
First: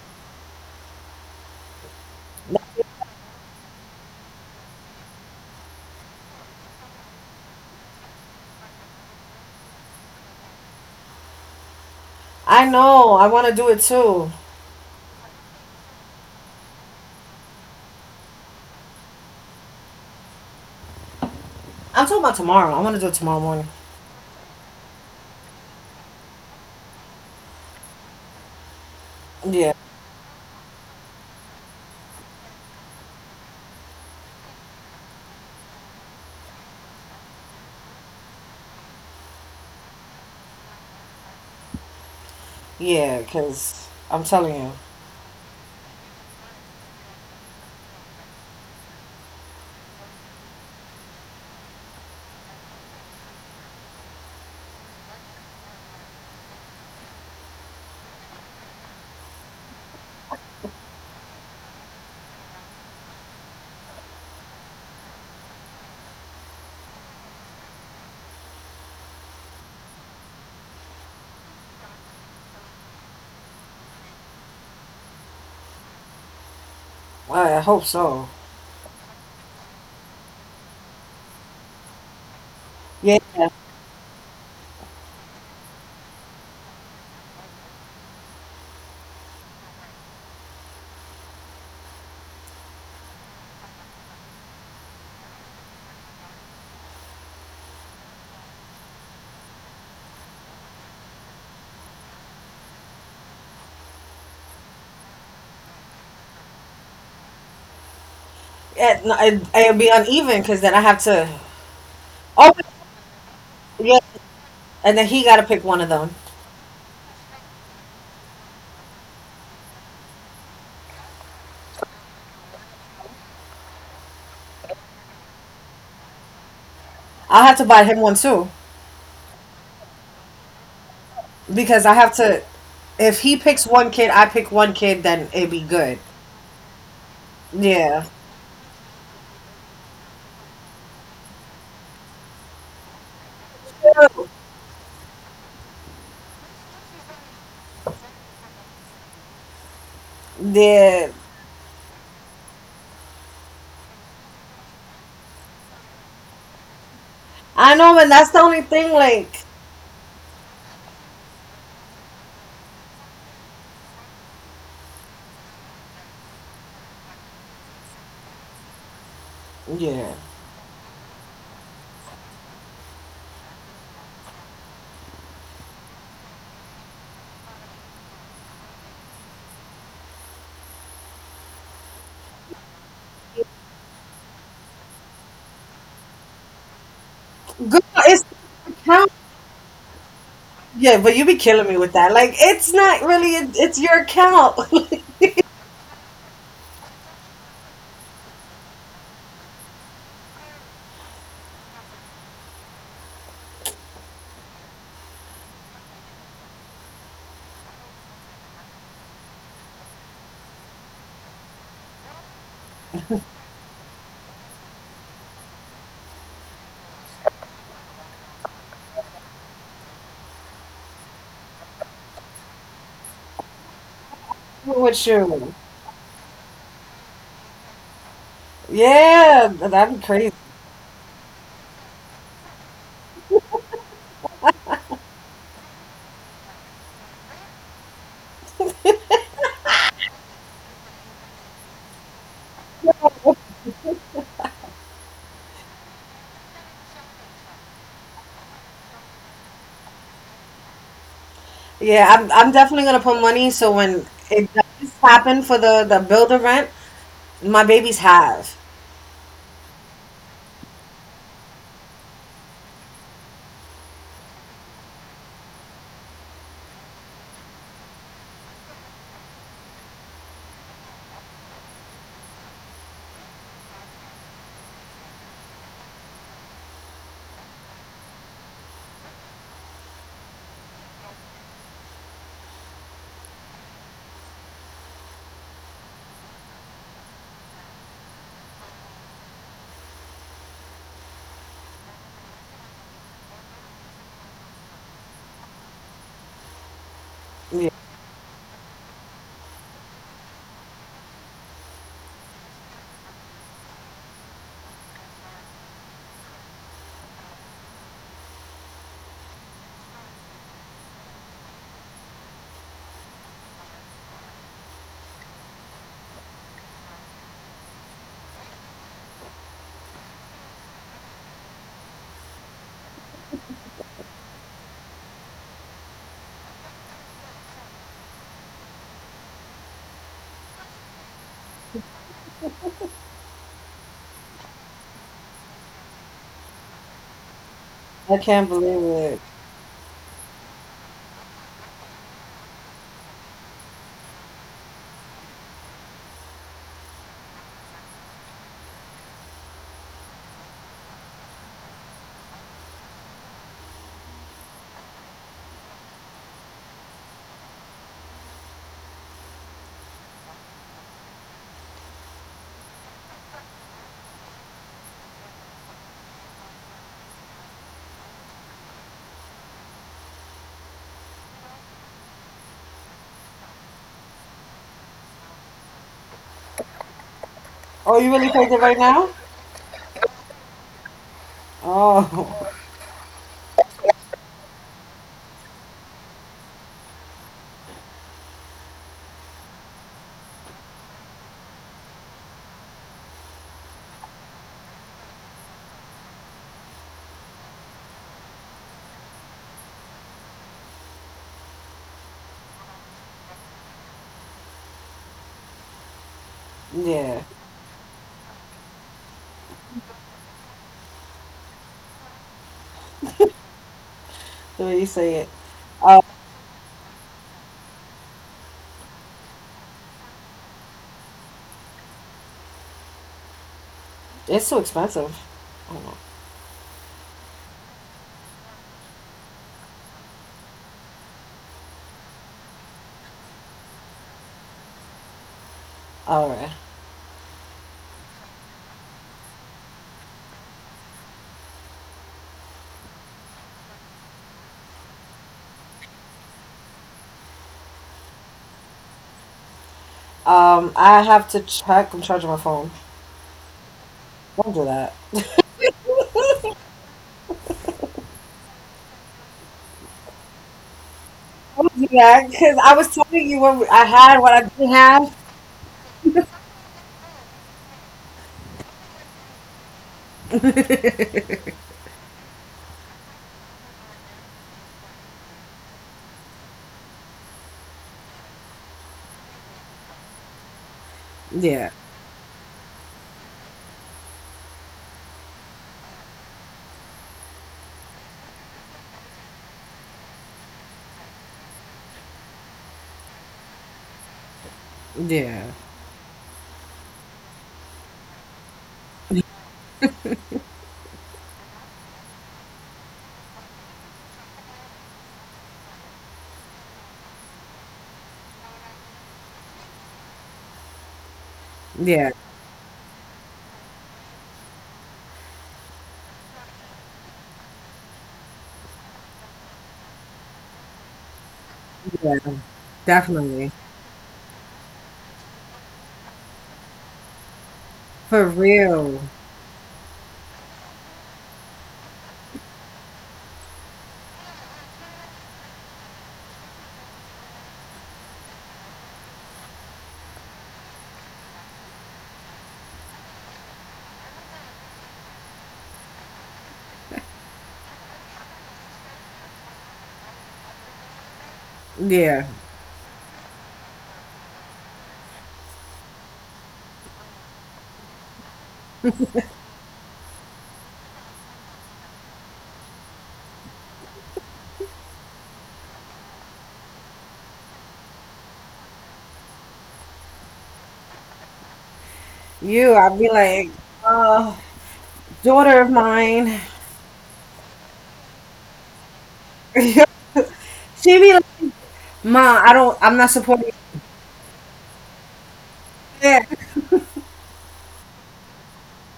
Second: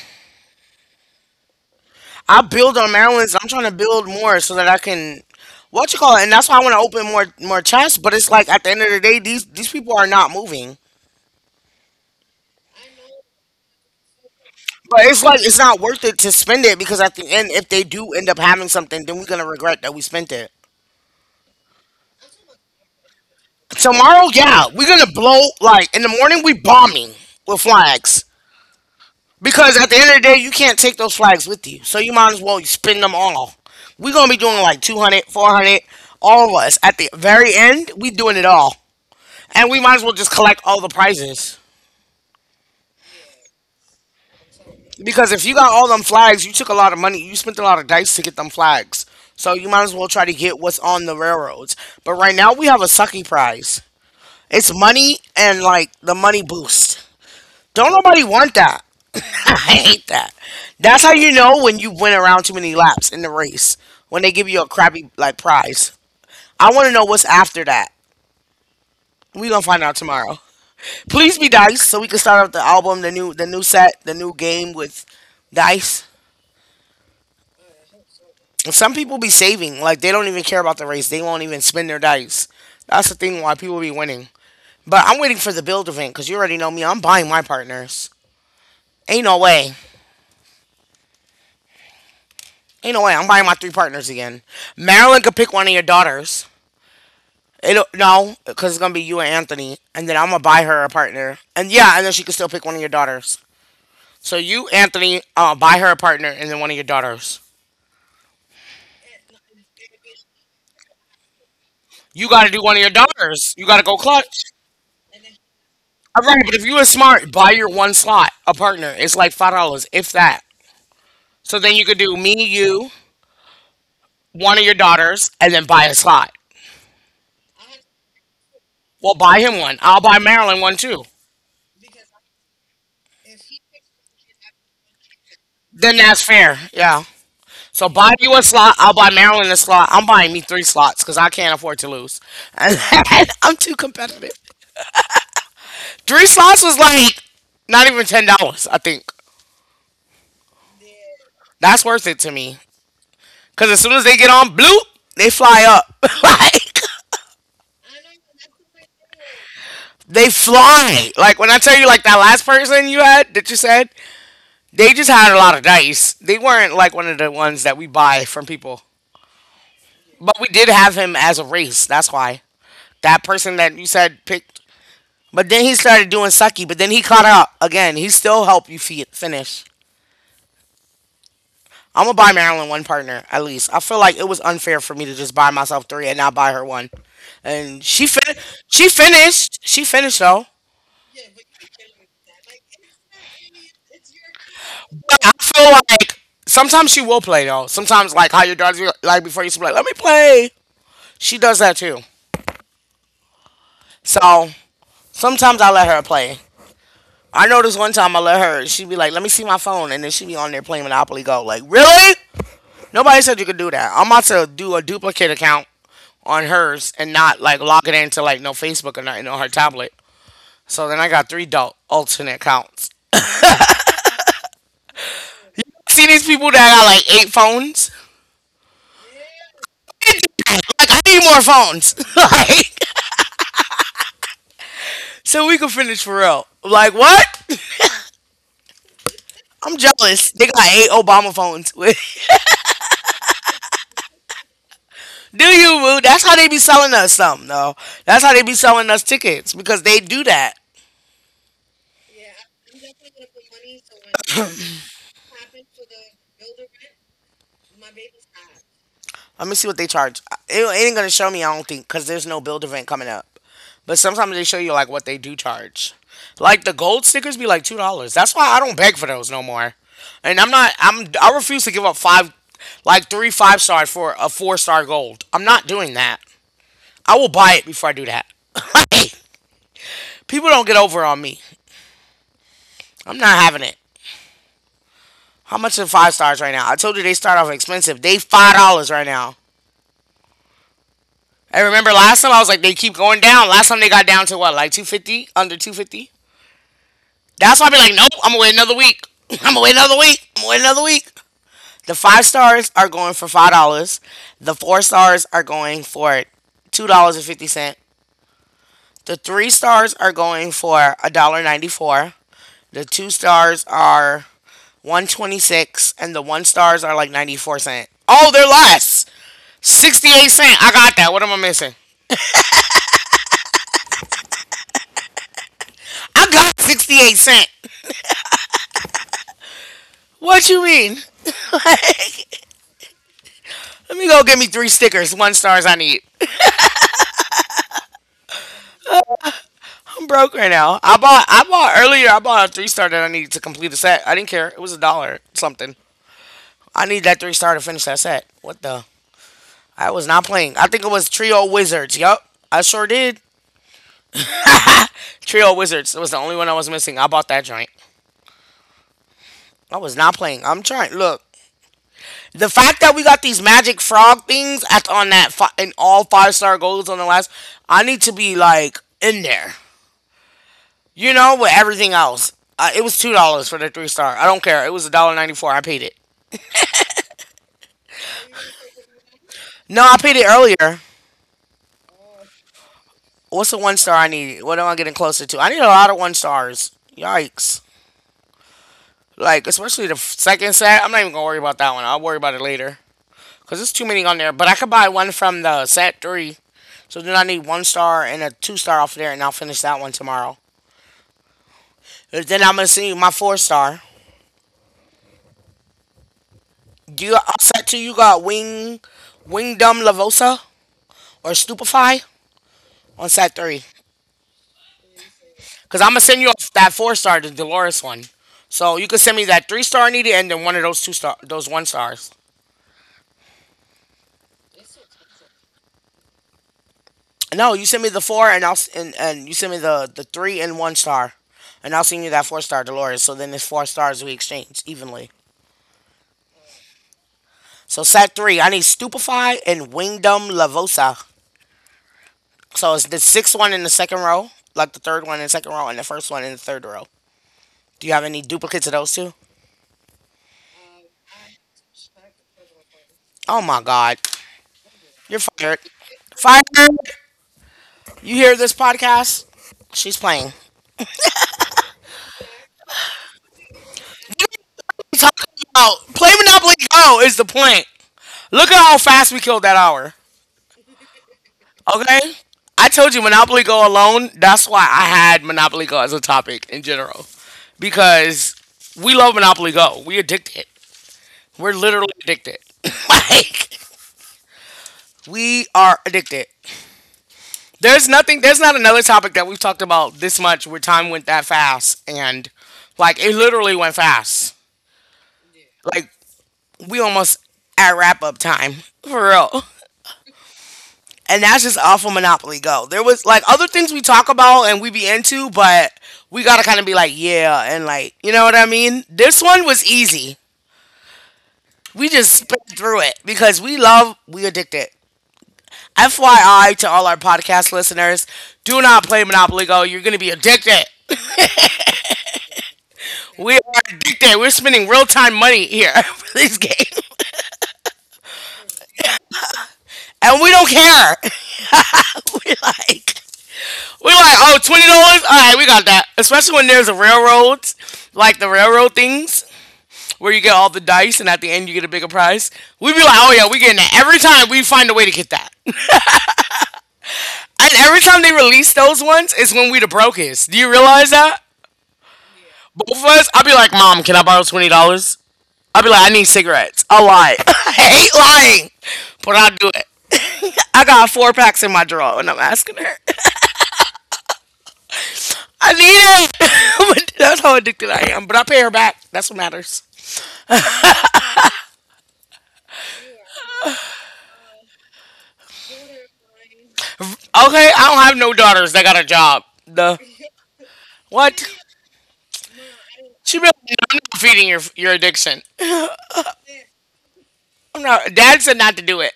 Speaker 1: I build on Maryland's. I'm trying to build more so that I can what you call it, and that's why I want to open more chats. But it's like at the end of the day, these people are not moving.
Speaker 2: I know. I want to do it too.
Speaker 1: But it's like it's not worth it to spend it because at the end, if they do end up having something, then we're gonna regret that we spent it.
Speaker 2: I'm talking about tomorrow. I want to do it tomorrow morning.
Speaker 1: Tomorrow, yeah, we're gonna blow like in the morning we bombing with flags.
Speaker 2: Yeah.
Speaker 1: Because at the end of the day, you can't take those flags with you. So you might as well spend them all. We're gonna be doing like 200, 400, all of us. At the very end, we doing it all. And we might as well just collect all the prizes.
Speaker 2: Yeah, because I'm telling you.
Speaker 1: Because if you got all them flags, you took a lot of money. You spent a lot of dice to get them flags. So you might as well try to get what's on the railroads. But right now we have a sucky prize. It's money and like the money boost. Don't nobody want that. [LAUGHS] I hate that. That's how you know when you went around too many laps in the race, when they give you a crappy like prize. I want to know what's after that. We gonna find out tomorrow. Please be dice so we can start out the album, the new set, the new game with dice.
Speaker 2: I hope so.
Speaker 1: And some people be saving, like they don't even care about the race. They won't even spin their dice. That's the
Speaker 2: Yeah.
Speaker 1: thing why people be winning. But I'm waiting for the build event because you already know me. I'm buying my partners. Ain't no way. Ain't no way. I'm buying my three partners again. Marilyn could pick one of your daughters. It'll, no, because it's gonna be you and Anthony, and then I'm gonna buy her a partner. And yeah, and then she can still pick one of your daughters. So you, Anthony, buy her a partner, and then one of your daughters.
Speaker 2: It, no, it, it'll be uneven because then I have to.
Speaker 1: You got to
Speaker 2: Oh,
Speaker 1: do one of your daughters. You got to go
Speaker 2: yeah.
Speaker 1: clutch.
Speaker 2: And then he got to pick one of them.
Speaker 1: All right, but if you were smart, buy your one slot, a partner. It's like $5, if that. So then you could do me, you, one of your daughters, and then buy a slot.
Speaker 2: I'll have to buy him one too,
Speaker 1: Well, buy him one. I'll buy Marilyn one too.
Speaker 2: because I have to. If he picks one kid, I pick one kid, then it'd be
Speaker 1: Then
Speaker 2: good.
Speaker 1: that's fair. Yeah. So
Speaker 2: Yeah,
Speaker 1: buy you a slot. I'll buy Marilyn a slot. I'm buying me three slots because I can't afford to lose. [LAUGHS] And I'm too competitive. Three slots was like not even $10. I think
Speaker 2: yeah.
Speaker 1: that's worth it to me. Cause as soon as they get on, bloop, they fly up. [LAUGHS] like.
Speaker 2: I know, and that's the only thing. Like,
Speaker 1: They fly. Like when I tell you, like that last person you had that you said, they just had a lot of dice. They weren't like one of the ones that we buy from people.
Speaker 2: yeah,
Speaker 1: But we did have him as a race. That's why that person that you said picked. But then he started doing sucky. But then he caught up again. He still helped you finish. I'm gonna buy Marilyn one partner at least. I feel like it was unfair for me to just buy myself three and not buy her one. And
Speaker 2: good.
Speaker 1: she
Speaker 2: It's
Speaker 1: fin
Speaker 2: your
Speaker 1: she
Speaker 2: account.
Speaker 1: finished. She finished though.
Speaker 2: Yeah, but you be killing me with that. Like, it's not really. It's your account. [LAUGHS]
Speaker 1: Like, I feel like sometimes she will play though. Sometimes like how your daughter like before you used to be like, let me play. She does that too. So sometimes I let her play. I noticed one time I let her. She'd be like, let me see my phone, and then she'd be on there playing Monopoly Go. Like, really? Nobody said you could do that. I'm about to do a duplicate account on hers and not like log it into like no Facebook or nothing on her tablet. So then I got three alternate accounts.
Speaker 2: with you.
Speaker 1: See these people that got like eight phones?
Speaker 2: Yeah, that'd be crazy.
Speaker 1: [LAUGHS] Like I need more phones. [LAUGHS] like So we can finish Pharrell. Like what? [LAUGHS] I'm jealous. They got eight Obama phones. [LAUGHS] do you, Moo? That's how they be selling us something, though. That's how they be selling us tickets because they do that.
Speaker 2: I'm definitely gonna put money. So when it does happen for the builder rent, my babies have.
Speaker 1: Let me see what they charge. It ain't gonna show me, I don't think, because there's no build event coming up. But sometimes they show you like what they do charge. Like the gold stickers be like $2. That's why I don't beg for those no more. And I'm not. I refuse to give up five, like 3 5 stars for a four-star gold. I'm not doing that. I will buy it before I do that. [LAUGHS] People don't get over on me. I'm not having it. How much are five stars right now? I told you they start off expensive. They $5 right now. I remember last time I was like they keep going down. Last time they got down to what, like 2.50, under 2.50. That's why
Speaker 2: Yeah,
Speaker 1: I be like, nope, I'm gonna wait another week. [LAUGHS] I'm gonna wait another week. I'm gonna wait another week. The five stars are going for $5. The four stars are going for $2 and 50 cent. The three stars are going for a dollar 94. The two stars are 126 and the one stars are like 94 cent. Oh, they're less. 68 cent. I got that. What am I missing? I got 68 cent. What you mean? Let me go get me three stickers, one stars I need.
Speaker 2: I can't believe it.
Speaker 1: I'm broke right now. I bought earlier I bought a three star that I needed to complete the set. I didn't care. It was a dollar something. I need that three star to finish that set. What the? I was not playing. I think it was Trio Wizards. Yup. I sure did. Trio Wizards. It was the only one I was missing. I bought that joint. I was not playing. I'm trying. Look, the fact that we got these magic frog things at on in all five-star goals on the last, I need to be like in there, you know, with everything else. It was $2 for the three star. I don't care. It was a dollar ninety four. I paid it.
Speaker 2: Oh, you really paid it right now?
Speaker 1: No, I paid it earlier.
Speaker 2: Oh.
Speaker 1: What's the one star I need? What am I getting closer to? I need a lot of one stars. Yikes! Like especially second set. I'm not even gonna worry about that one. I'll worry about it later because there's too many on there. But I could buy one from the set three. So then I need one star and a two-star off there, and I'll finish that one tomorrow. Then I'm gonna send you my four star. Do you
Speaker 2: Yeah,
Speaker 1: on set two? You got wing, wingdom lavosa or stupefy on set three?
Speaker 2: the way you say it.
Speaker 1: Cause I'm
Speaker 2: Um,
Speaker 1: gonna send you that four star, the Dolores one. So you can send me that three-star needed, and then one of those two-star, those one stars.
Speaker 2: it's too expensive. Oh,
Speaker 1: No, you send me the four, and I'll and you send me the three and one star, and I'll send you that four-star Dolores. So then it's four stars we exchange evenly.
Speaker 2: All right.
Speaker 1: So set three, I need stupefy and wingdom lavosa. So it's the sixth one in the second row, like the third one in the second row, and the first one in the third row. Do you have any duplicates of those two?
Speaker 2: I have to check. I'm charging my phone.
Speaker 1: Oh my God.
Speaker 2: Don't do that.
Speaker 1: You're fired. Fired. You hear this podcast? She's playing.
Speaker 2: Don't do that, because I was telling you what I had, what I didn't
Speaker 1: We
Speaker 2: have.
Speaker 1: talking about play Monopoly Go is the point. Look at how fast we killed that hour. Okay? I told you Monopoly Go alone, that's why I had Monopoly Go as a topic in general. Because we love Monopoly Go. We addicted. We're
Speaker 2: Yeah,
Speaker 1: literally addicted. [LAUGHS] Like we are addicted. There's nothing. There's not another topic that we've talked about this much where time went that fast, and like it literally went fast.
Speaker 2: yeah,
Speaker 1: Like we almost at wrap up time [LAUGHS] for real. And that's just all for Monopoly Go. There was like other things we talk about and we be into, but we gotta kind of be like, yeah, and like, you know what I mean? This one was easy. We
Speaker 2: yeah,
Speaker 1: just spit through it because we love, we addicted. FYI to all our podcast listeners, do not play Monopoly Go. You're gonna be addicted.
Speaker 2: yeah,
Speaker 1: We are
Speaker 2: definitely.
Speaker 1: addicted. We're spending real time money here [LAUGHS] for this game.
Speaker 2: For real.
Speaker 1: And we don't care. [LAUGHS] we like we like, oh, $20? Alright, we got that. Especially when there's a railroads, like the railroad things, where you get all the dice and at the end you get a bigger prize. We be like, oh yeah, we getting that. Every time we find a way to get that. [LAUGHS] And every time they release those ones is when we the brokest. Do you realize that?
Speaker 2: Yeah.
Speaker 1: Both of us, I'll be like, Mom, can I borrow $20? I'll be like, I need cigarettes. I'll lie. [LAUGHS] I hate lying. But I'll do it. I got four packs in my drawer, and I'm asking her. [LAUGHS] I need it. [LAUGHS] That's how addicted I am. But I pay her back. That's what matters.
Speaker 2: You, I'd be like, uh, daughter of mine.
Speaker 1: Okay, I don't have no daughters that got a job.
Speaker 2: [LAUGHS]
Speaker 1: The
Speaker 2: She'd be like,
Speaker 1: what?
Speaker 2: Ma, I'm not
Speaker 1: She be like,
Speaker 2: supporting
Speaker 1: "No,
Speaker 2: you.
Speaker 1: I'm not feeding your addiction.
Speaker 2: [LAUGHS]
Speaker 1: I'm not. Dad said not to do it.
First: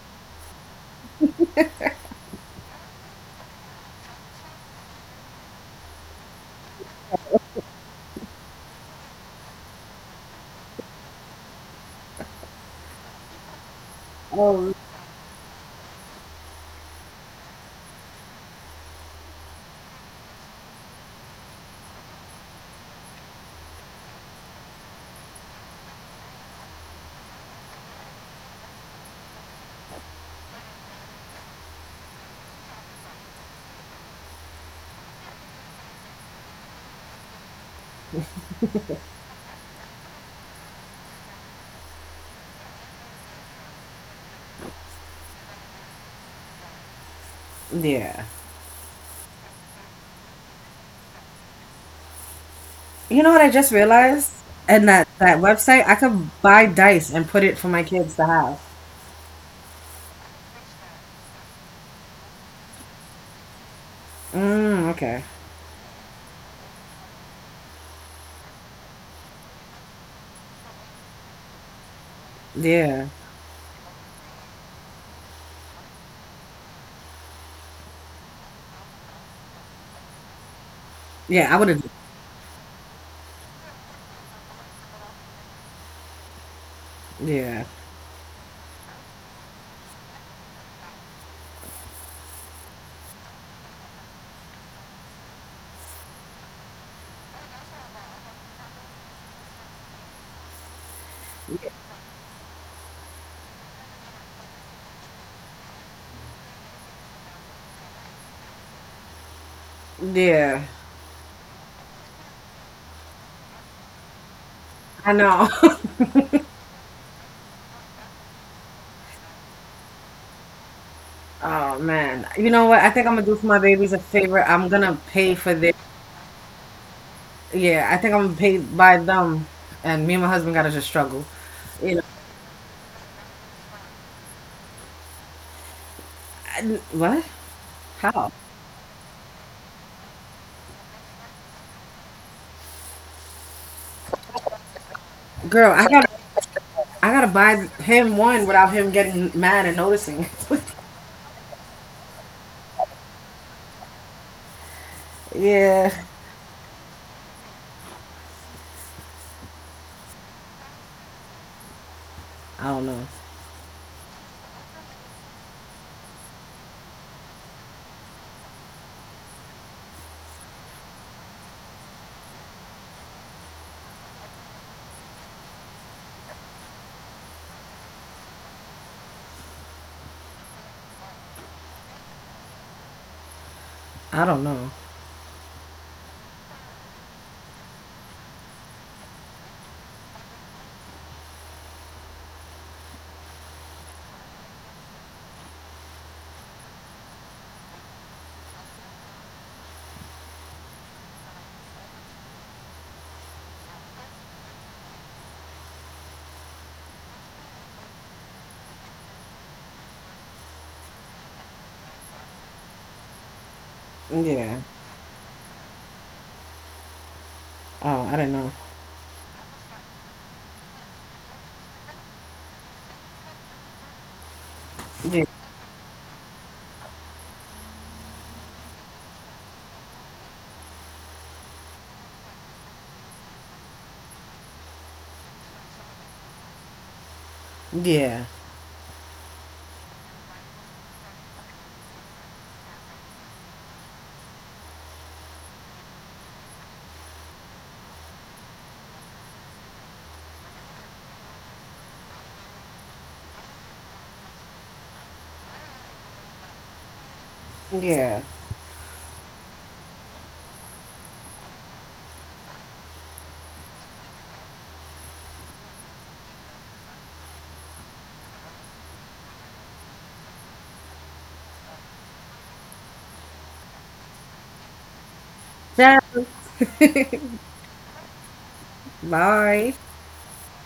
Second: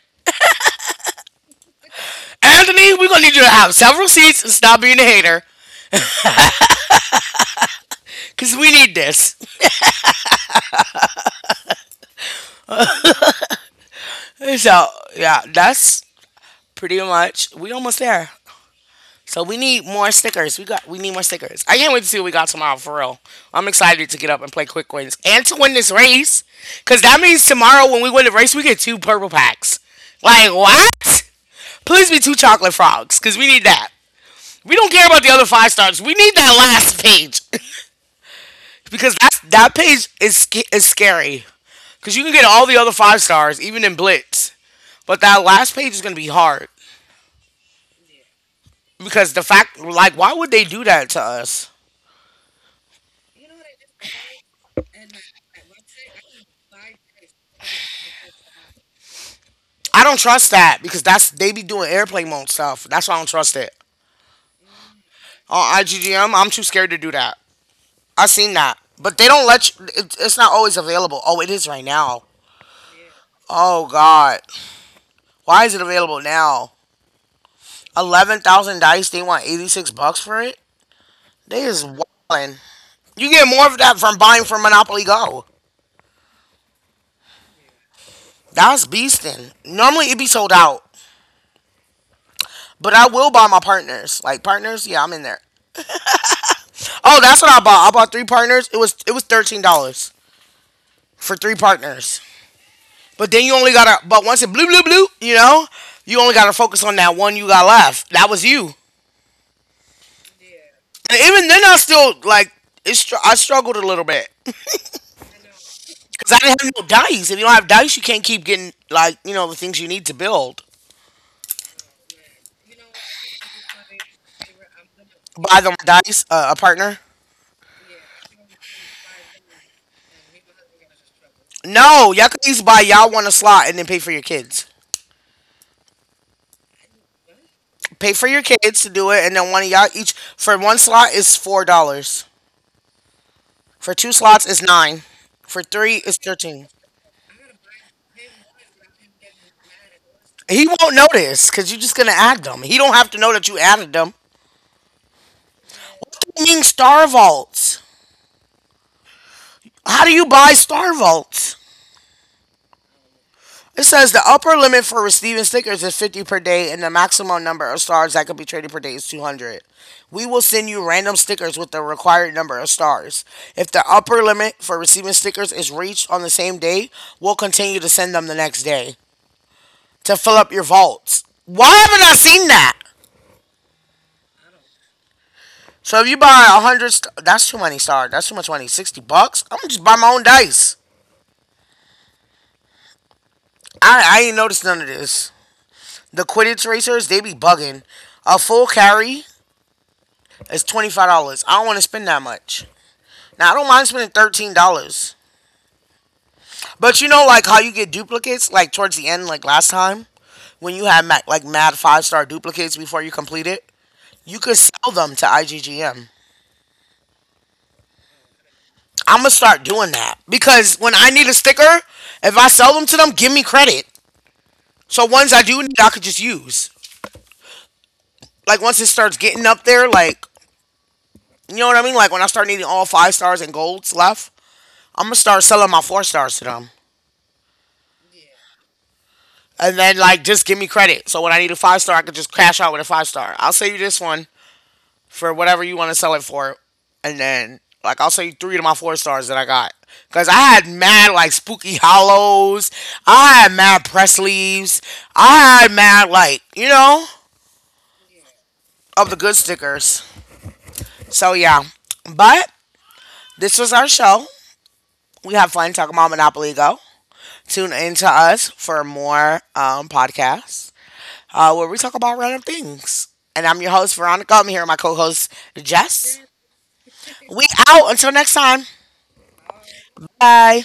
Speaker 1: Anthony, we're gonna need you to have several seats and stop being a hater, cause we need this.
Speaker 2: Yeah.
Speaker 1: So yeah, that's pretty much. We almost there. So we need more stickers. We need more stickers. I can't wait to see what we got tomorrow for real. I'm excited to get up and play quick wins and to win this race. Cause that means tomorrow when we win the race, we get two purple packs. Like what? Please be two chocolate frogs, cause we need that. We don't care about the other five stars. We need that last page [LAUGHS] because that page is scary. Cause you can get all the other five stars even in Blitz, but that last page is gonna be hard
Speaker 2: Yeah.
Speaker 1: because the fact like why would they do that to us?
Speaker 2: You know what I just realized? And that that website, I could buy dice and put it for my kids to have.
Speaker 1: I don't trust that because that's they be doing airplane mode stuff. That's why I don't trust it.
Speaker 2: Mm, okay.
Speaker 1: On IGGM, I'm too scared to do that. I seen that, but they don't let you. It's not always available. Oh, it is right now.
Speaker 2: Yeah.
Speaker 1: Oh God, why is it available now? 11,000 dice. They want $86 for it.
Speaker 2: Yeah, I
Speaker 1: They
Speaker 2: would
Speaker 1: is
Speaker 2: have.
Speaker 1: wildin'. You get more of that from buying from Monopoly Go.
Speaker 2: Yeah.
Speaker 1: That's beastin'. Normally it be sold out, but I will buy my partners. Like partners, yeah, I'm in there. Oh, that's what I bought. I bought three partners. It was $13. For three partners. But then you only gotta, but once it blue, blue, blue, you know, you only gotta focus on that one you got left. That was you.
Speaker 2: Yeah.
Speaker 1: And even then, I still, like, it's, I struggled a little bit.
Speaker 2: I know.
Speaker 1: Because I
Speaker 2: [LAUGHS]
Speaker 1: didn't have no dice. If you don't have dice, you can't keep getting, like, you know, the things you need to build.
Speaker 2: Oh man. You know what? I think I'm gonna do for my babies a favor. I'm gonna pay for
Speaker 1: Buy
Speaker 2: their.
Speaker 1: them dice, a partner.
Speaker 2: Yeah, I think I'm gonna pay by them, and me and my husband gotta just struggle. You know
Speaker 1: No, y'all can each buy y'all one a slot and then pay for your kids.
Speaker 2: I- what?
Speaker 1: Pay for
Speaker 2: How?
Speaker 1: your kids to do it, and then one of y'all each, for one slot is $4. For two slots is 9. For
Speaker 2: Girl,
Speaker 1: three is 13.
Speaker 2: I gotta buy him one without him getting mad and noticing.
Speaker 1: He won't notice because you're just gonna add them. He don't have to know that you added them.
Speaker 2: [LAUGHS] yeah.
Speaker 1: I mean Star Vaults? How do you buy Star Vaults?
Speaker 2: I don't know.
Speaker 1: It says the upper limit for receiving stickers is 50 per day, and the maximum number of stars that could be traded per day is 200. We will send you random stickers with the required number of stars. If the upper limit for receiving stickers is reached on the same day, we'll continue to send them the next day to fill up your vaults. Why haven't I seen that?
Speaker 2: I don't know.
Speaker 1: So if you buy a hundred, that's too many stars. That's too much money. $60. I'm gonna just buy my own dice. I ain't noticed none of this. The Quidditch racers they be bugging. A full carry is $25. I don't want to spend that much. Now I don't mind spending $13, but you know like how you get duplicates like towards the end like last time when you had like mad five-star duplicates before you complete it. You could
Speaker 2: Yeah.
Speaker 1: sell them to IGGM.
Speaker 2: Oh, I didn't know.
Speaker 1: I'm gonna start doing that because when I need a sticker, if I sell them to them, give me credit. So
Speaker 2: Yeah.
Speaker 1: ones I do need, I could just use. Like once it starts getting up there, like you know what I mean. Like when I start needing all five stars and golds left, I'm gonna start selling my four stars to them,
Speaker 2: Yeah.
Speaker 1: and then like just give me credit. So when I need a five star, I could just cash out with a five star. I'll sell you this one for whatever you want to sell it for, and then like I'll sell you three of my four stars that I got. Cause I had mad like spooky hollows. I had mad press leaves. I had mad like you know
Speaker 2: Yeah.
Speaker 1: of the good stickers. So yeah, but this was our show. We had fun talking about Monopoly Go. Tune in to us for more podcasts where we talk about random things. And I'm your host, Veronica. I'm here with my co host, Jess. We out until next time.
Speaker 2: Bye.
Speaker 1: Bye.